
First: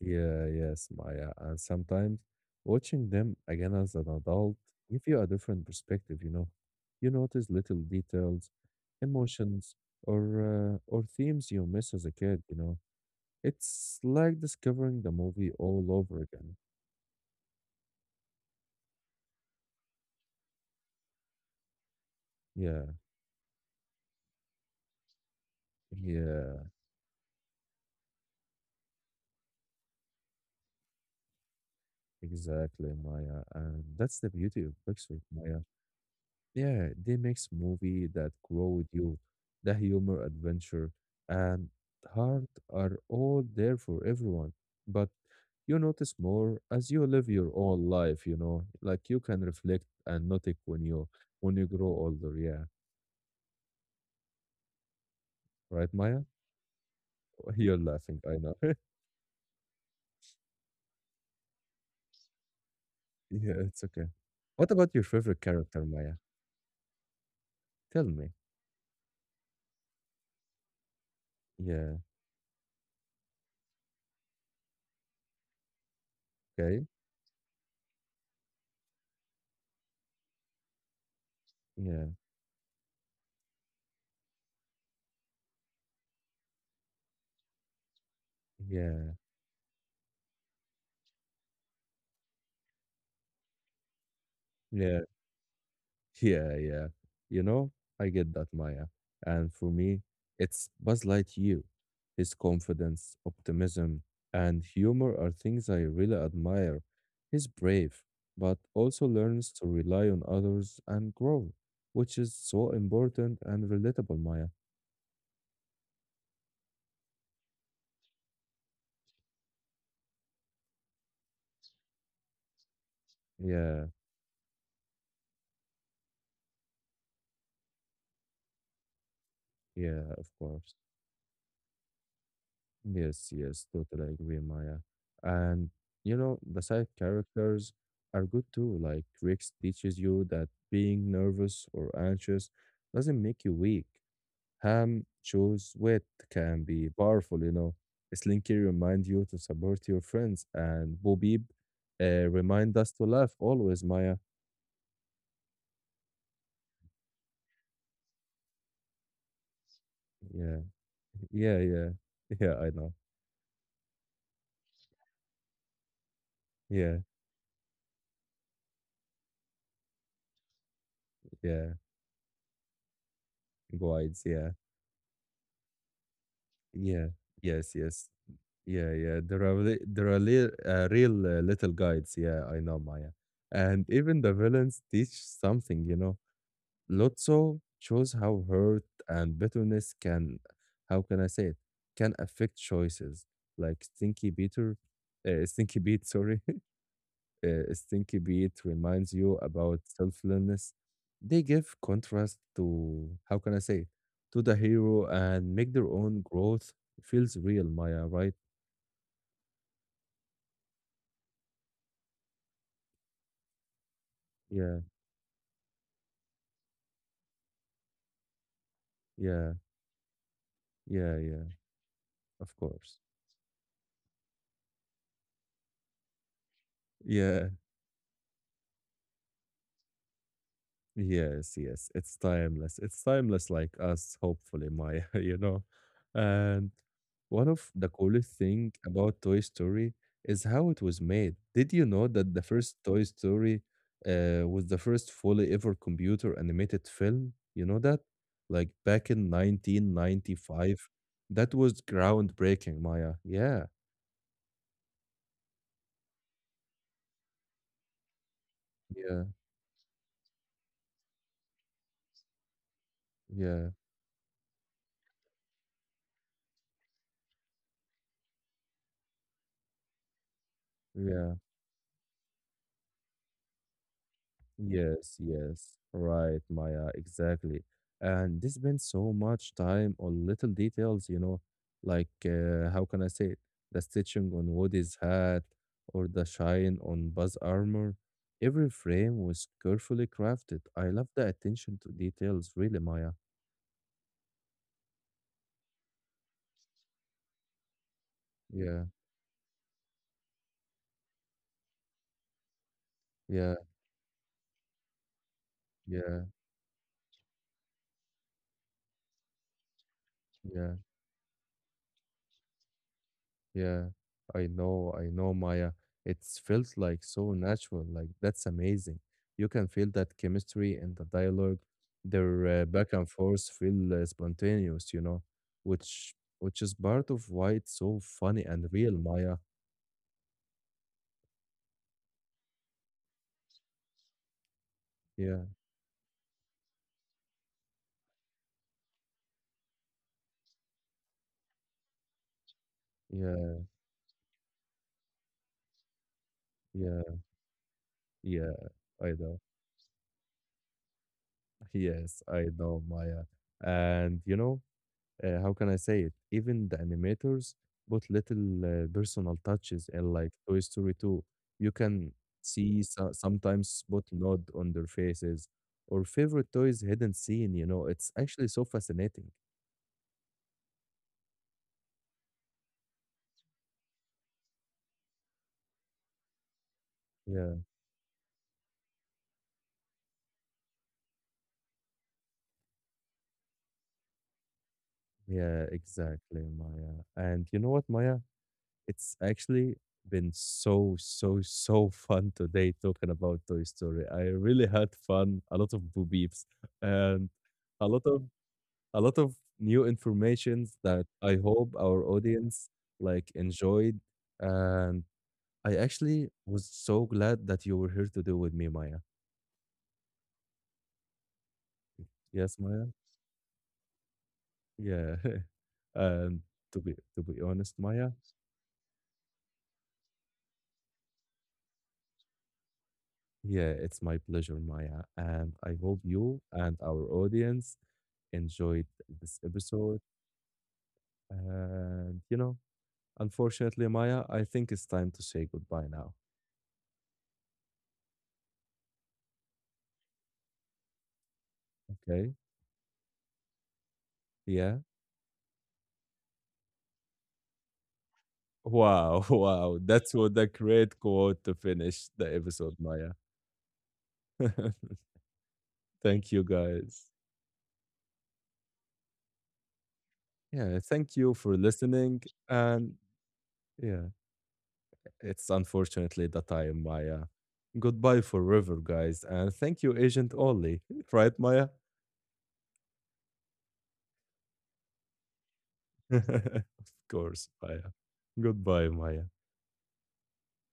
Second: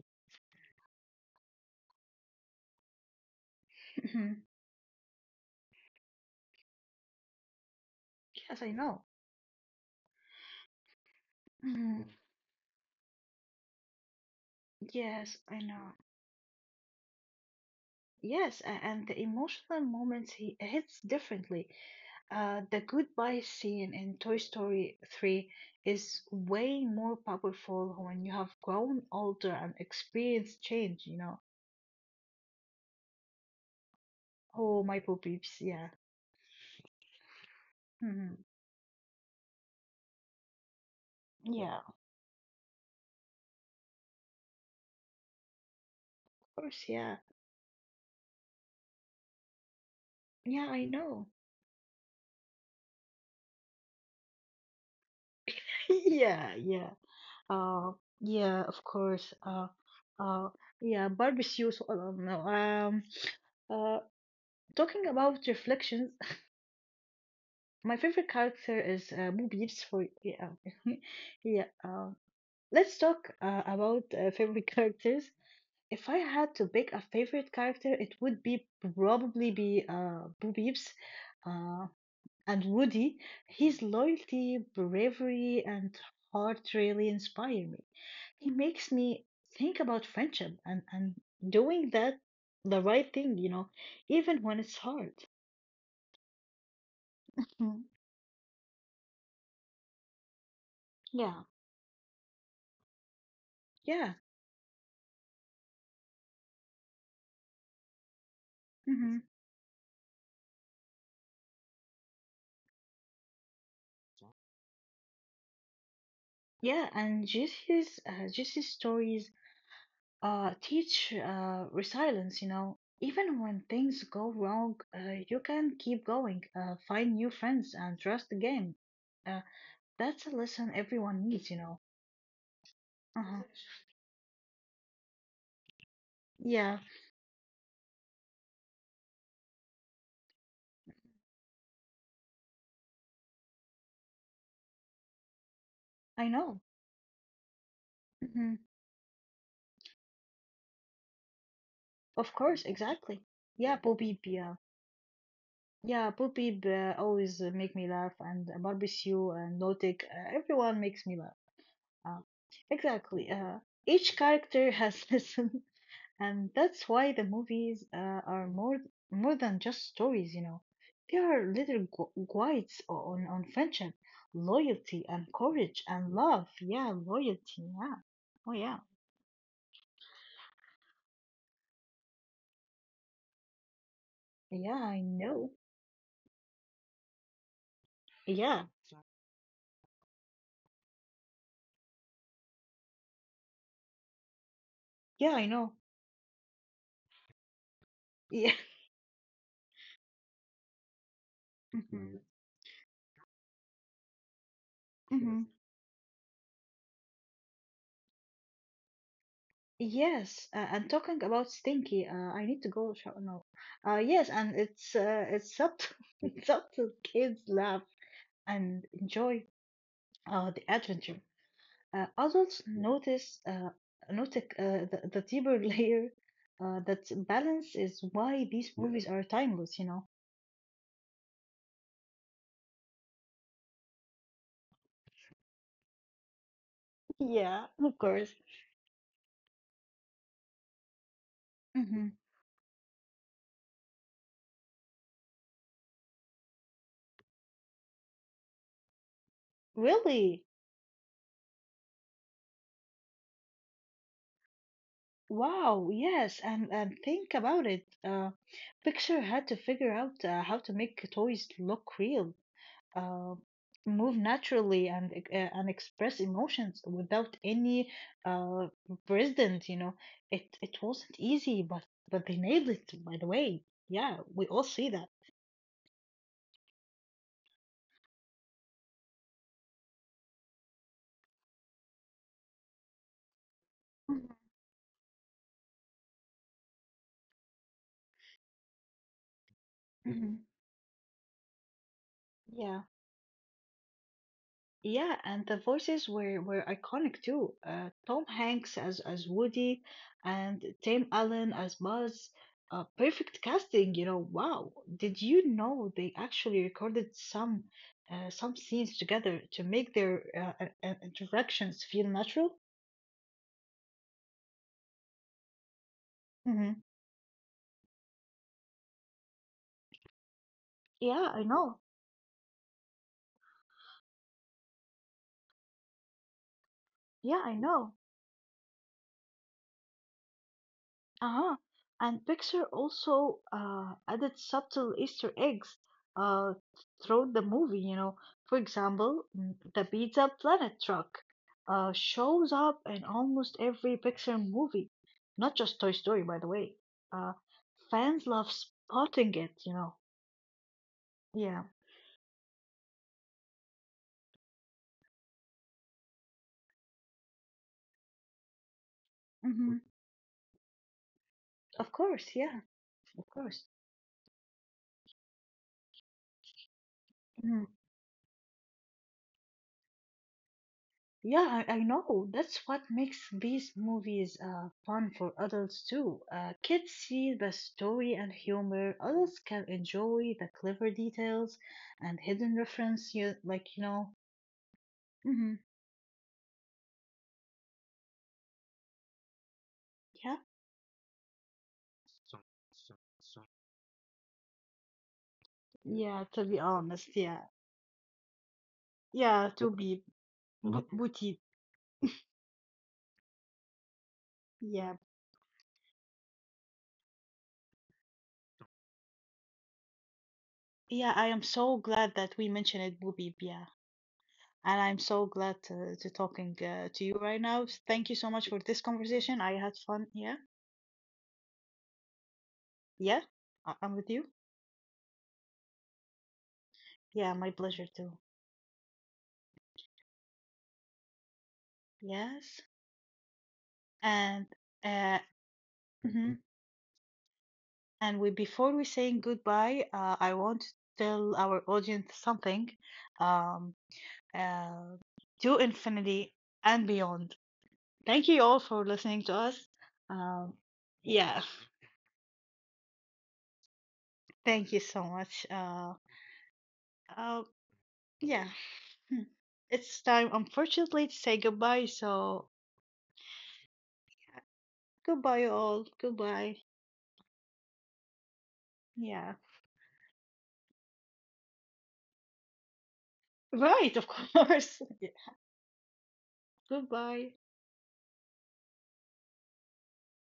S1: Yeah, yes, Maya. And sometimes watching them again as an
S2: Yes,
S1: adult give you a different perspective, you know. You notice little details,
S2: I know.
S1: emotions, or themes you miss
S2: Mhm.
S1: as a kid, you know. It's like discovering the
S2: Yes,
S1: movie
S2: I
S1: all
S2: know.
S1: over again.
S2: Yes, and the emotional moments he hits differently.
S1: Yeah,
S2: The goodbye scene in Toy Story 3 is
S1: yeah,
S2: way more powerful when you have grown older and experienced change, you know.
S1: exactly, Maya. And that's the beauty of
S2: Oh, my
S1: Pixar, Maya.
S2: poopies, yeah.
S1: Yeah, they makes movie that
S2: hmm
S1: grow with you. The humor, adventure, and
S2: Yeah, of
S1: heart are all there for everyone. But you notice more
S2: course,
S1: as you
S2: yeah.
S1: live your own life, you know, like you can reflect and notice
S2: Yeah,
S1: when
S2: I know.
S1: you grow older. Yeah. Right, Maya?
S2: Yeah, yeah.
S1: You're
S2: Uh,
S1: laughing, I
S2: yeah,
S1: know.
S2: of course. Uh, yeah, barbecues. No,
S1: Yeah, it's
S2: uh,
S1: okay. What about your
S2: Talking about
S1: favorite character,
S2: reflections,
S1: Maya?
S2: my
S1: Tell
S2: favorite
S1: me.
S2: character is Boo Peeps for yeah. Yeah.
S1: Yeah.
S2: Let's talk about favorite characters. If I had to
S1: Okay.
S2: pick a favorite character, it would be probably be Boo Peeps uh,
S1: Yeah.
S2: and Woody. His loyalty, bravery, and heart really inspire me. He makes
S1: Yeah.
S2: me think about friendship and doing that the right thing, you know, even when it's
S1: Yeah.
S2: hard.
S1: Yeah. You know,
S2: Mm,
S1: I get that, Maya. And for me, it's Buzz
S2: yeah,
S1: Lightyear. His confidence, optimism,
S2: yeah.
S1: and humor are things I really admire. He's brave, but also learns to rely on others and grow, which is so important and relatable, Maya.
S2: Yeah, and Jesse's Jesse's stories teach resilience. You know, even when
S1: Yeah,
S2: things go wrong, you can keep going, find new friends, and trust again. Uh,
S1: yeah, of
S2: that's a
S1: course.
S2: lesson everyone needs. You know. Uh-huh.
S1: Yes, totally agree, Maya. And you know, the side
S2: Yeah,
S1: characters are good too. Like Rex teaches you that being nervous or anxious doesn't make you weak. Ham shows wit
S2: I
S1: can
S2: know.
S1: be powerful, you know. Slinky
S2: hmm
S1: remind you to support your friends, and Bobib
S2: Of course,
S1: remind us to laugh
S2: exactly.
S1: always,
S2: Yeah,
S1: Maya.
S2: Bobby. Yeah, yeah, Bobby always make me laugh, and Barbecue and Notic,
S1: Yeah,
S2: everyone makes me laugh.
S1: yeah, yeah,
S2: Uh,
S1: yeah. I know.
S2: exactly. Each character has lesson. And
S1: Yeah,
S2: that's why the movies are more than just stories, you know. They are
S1: yeah.
S2: little guides on friendship,
S1: Guides. Yeah,
S2: loyalty, and courage, and love.
S1: yeah.
S2: Yeah,
S1: Yes,
S2: loyalty.
S1: yes.
S2: Yeah. Oh, yeah.
S1: Yeah. There are there are real little guides. Yeah, I know, Maya. And even the villains teach
S2: Yeah, I
S1: something. You
S2: know.
S1: know, Lotso shows how hurt
S2: Yeah.
S1: and bitterness can, how can I say it, can affect choices. Like Stinky Peter, Stinky Beat,
S2: Yeah, I
S1: sorry,
S2: know.
S1: Stinky Beat reminds
S2: Yeah.
S1: you about selflessness. They give contrast to how can I say it, to the hero and
S2: Mm,
S1: make
S2: hmm.
S1: their own growth feels real, Maya. Right?
S2: Yes, and talking about stinky, I need to go shower now. Yes, and
S1: Yeah,
S2: it's up to it's up to kids laugh and
S1: yeah.
S2: enjoy the
S1: Yeah,
S2: adventure.
S1: yeah, of
S2: Adults
S1: course.
S2: notice the deeper layer, that
S1: Yeah,
S2: balance is why these movies are timeless, you know.
S1: yes. It's timeless. It's timeless like us, hopefully, Maya, you know. And one of
S2: Yeah,
S1: the
S2: of
S1: coolest
S2: course.
S1: thing about Toy Story is how it was made. Did you know
S2: hmm
S1: that the first Toy Story was the first fully ever computer animated film? You know that? Like back in
S2: Really?
S1: 1995. That was groundbreaking, Maya. Yeah,
S2: Wow, yes, and think about it.
S1: yeah,
S2: Pixar had to figure out how to make toys look real, uh,
S1: yeah,
S2: move naturally and express emotions without any uh, president. You know, it wasn't
S1: yeah.
S2: easy, but they nailed it. By the way, yeah, we all see that.
S1: Yes, right, Maya, exactly. And they spend so much time on little details, you know, like how can I say it? The stitching
S2: Mhm,
S1: on Woody's hat or the shine on Buzz armor. Every frame was carefully
S2: mhm.
S1: crafted. I love the attention to details, really,
S2: Yeah.
S1: Maya.
S2: Yeah, and the voices were iconic too. Tom
S1: Yeah,
S2: Hanks as Woody, and Tim Allen as Buzz.
S1: yeah,
S2: Perfect casting, you know. Wow, did you know
S1: yeah,
S2: they actually recorded some scenes together to make their
S1: yeah.
S2: interactions feel natural?
S1: Yeah, I know, Maya. It feels
S2: Mm-hmm.
S1: like so natural. Like that's amazing. You can feel that chemistry and the dialogue.
S2: Yeah, I know.
S1: Their back and forth feel spontaneous, you know, which is part of why it's
S2: Yeah, I
S1: so
S2: know.
S1: funny and real, Maya.
S2: Uh-huh. And Pixar also added subtle
S1: Yeah,
S2: Easter eggs uh, throughout the movie, you know. For example, the Pizza Planet truck shows up
S1: yeah,
S2: in almost every Pixar movie, not just Toy Story, by the
S1: yeah,
S2: way. Uh,
S1: yeah.
S2: fans
S1: I
S2: love
S1: know.
S2: spotting it, you know.
S1: Yes,
S2: Yeah.
S1: I know, Maya. And you know, how can I say it? Even the animators put little personal touches,
S2: hmm
S1: and like Toy Story 2, you can
S2: Of course,
S1: see
S2: yeah, of course.
S1: sometimes put nod on their faces or favorite toys hidden scene. You
S2: Mm-hmm.
S1: know, it's actually so fascinating.
S2: Yeah, I know. That's what makes these movies fun for adults too. Kids see
S1: Yeah,
S2: the story and humor. Adults can enjoy the clever details and hidden reference. You like, you know.
S1: yeah,
S2: hmm
S1: exactly, Maya. And you know what, Maya? It's actually been
S2: Yeah.
S1: so, so, so fun today talking about Toy Story. I really had fun, a lot of boo beeps,
S2: Yeah, to be
S1: and
S2: honest,
S1: a lot
S2: yeah.
S1: of a lot of new
S2: Yeah, to be
S1: informations that I hope our
S2: booty.
S1: audience like enjoyed. And
S2: Yeah.
S1: I actually was so glad that you were here to do with me, Maya.
S2: Yeah, I am
S1: Yes,
S2: so
S1: Maya.
S2: glad that we mentioned it, Booby. Yeah.
S1: Yeah.
S2: And I'm so
S1: And
S2: glad to
S1: to be
S2: talking
S1: honest,
S2: to you
S1: Maya,
S2: right now. Thank you so much for this conversation. I had fun. Yeah.
S1: yeah, it's
S2: Yeah,
S1: my pleasure,
S2: I'm
S1: Maya.
S2: with you.
S1: And I hope you and our audience
S2: Yeah, my pleasure
S1: enjoyed
S2: too.
S1: this episode. And you know,
S2: Yes.
S1: unfortunately, Maya, I think it's time to
S2: And
S1: say goodbye
S2: uh
S1: now.
S2: mhm. And we before we saying goodbye, I want to tell
S1: Okay.
S2: our audience something. Um
S1: Yeah.
S2: uh to infinity and beyond. Thank
S1: Wow,
S2: you all
S1: wow.
S2: for
S1: That's
S2: listening to
S1: what a
S2: us.
S1: great quote
S2: Um
S1: to finish the
S2: yeah,
S1: episode, Maya.
S2: thank you so
S1: Thank
S2: much.
S1: you guys.
S2: Uh yeah. hmm.
S1: Yeah,
S2: It's time
S1: thank you for
S2: unfortunately to say
S1: listening.
S2: goodbye,
S1: And
S2: so
S1: yeah, it's unfortunately
S2: goodbye
S1: the
S2: all.
S1: time, Maya.
S2: Goodbye.
S1: Goodbye forever, guys. And thank you,
S2: Yeah.
S1: Agent Ollie. Right, Maya?
S2: Right, of course.
S1: Of course, Maya.
S2: Goodbye.
S1: Goodbye, Maya.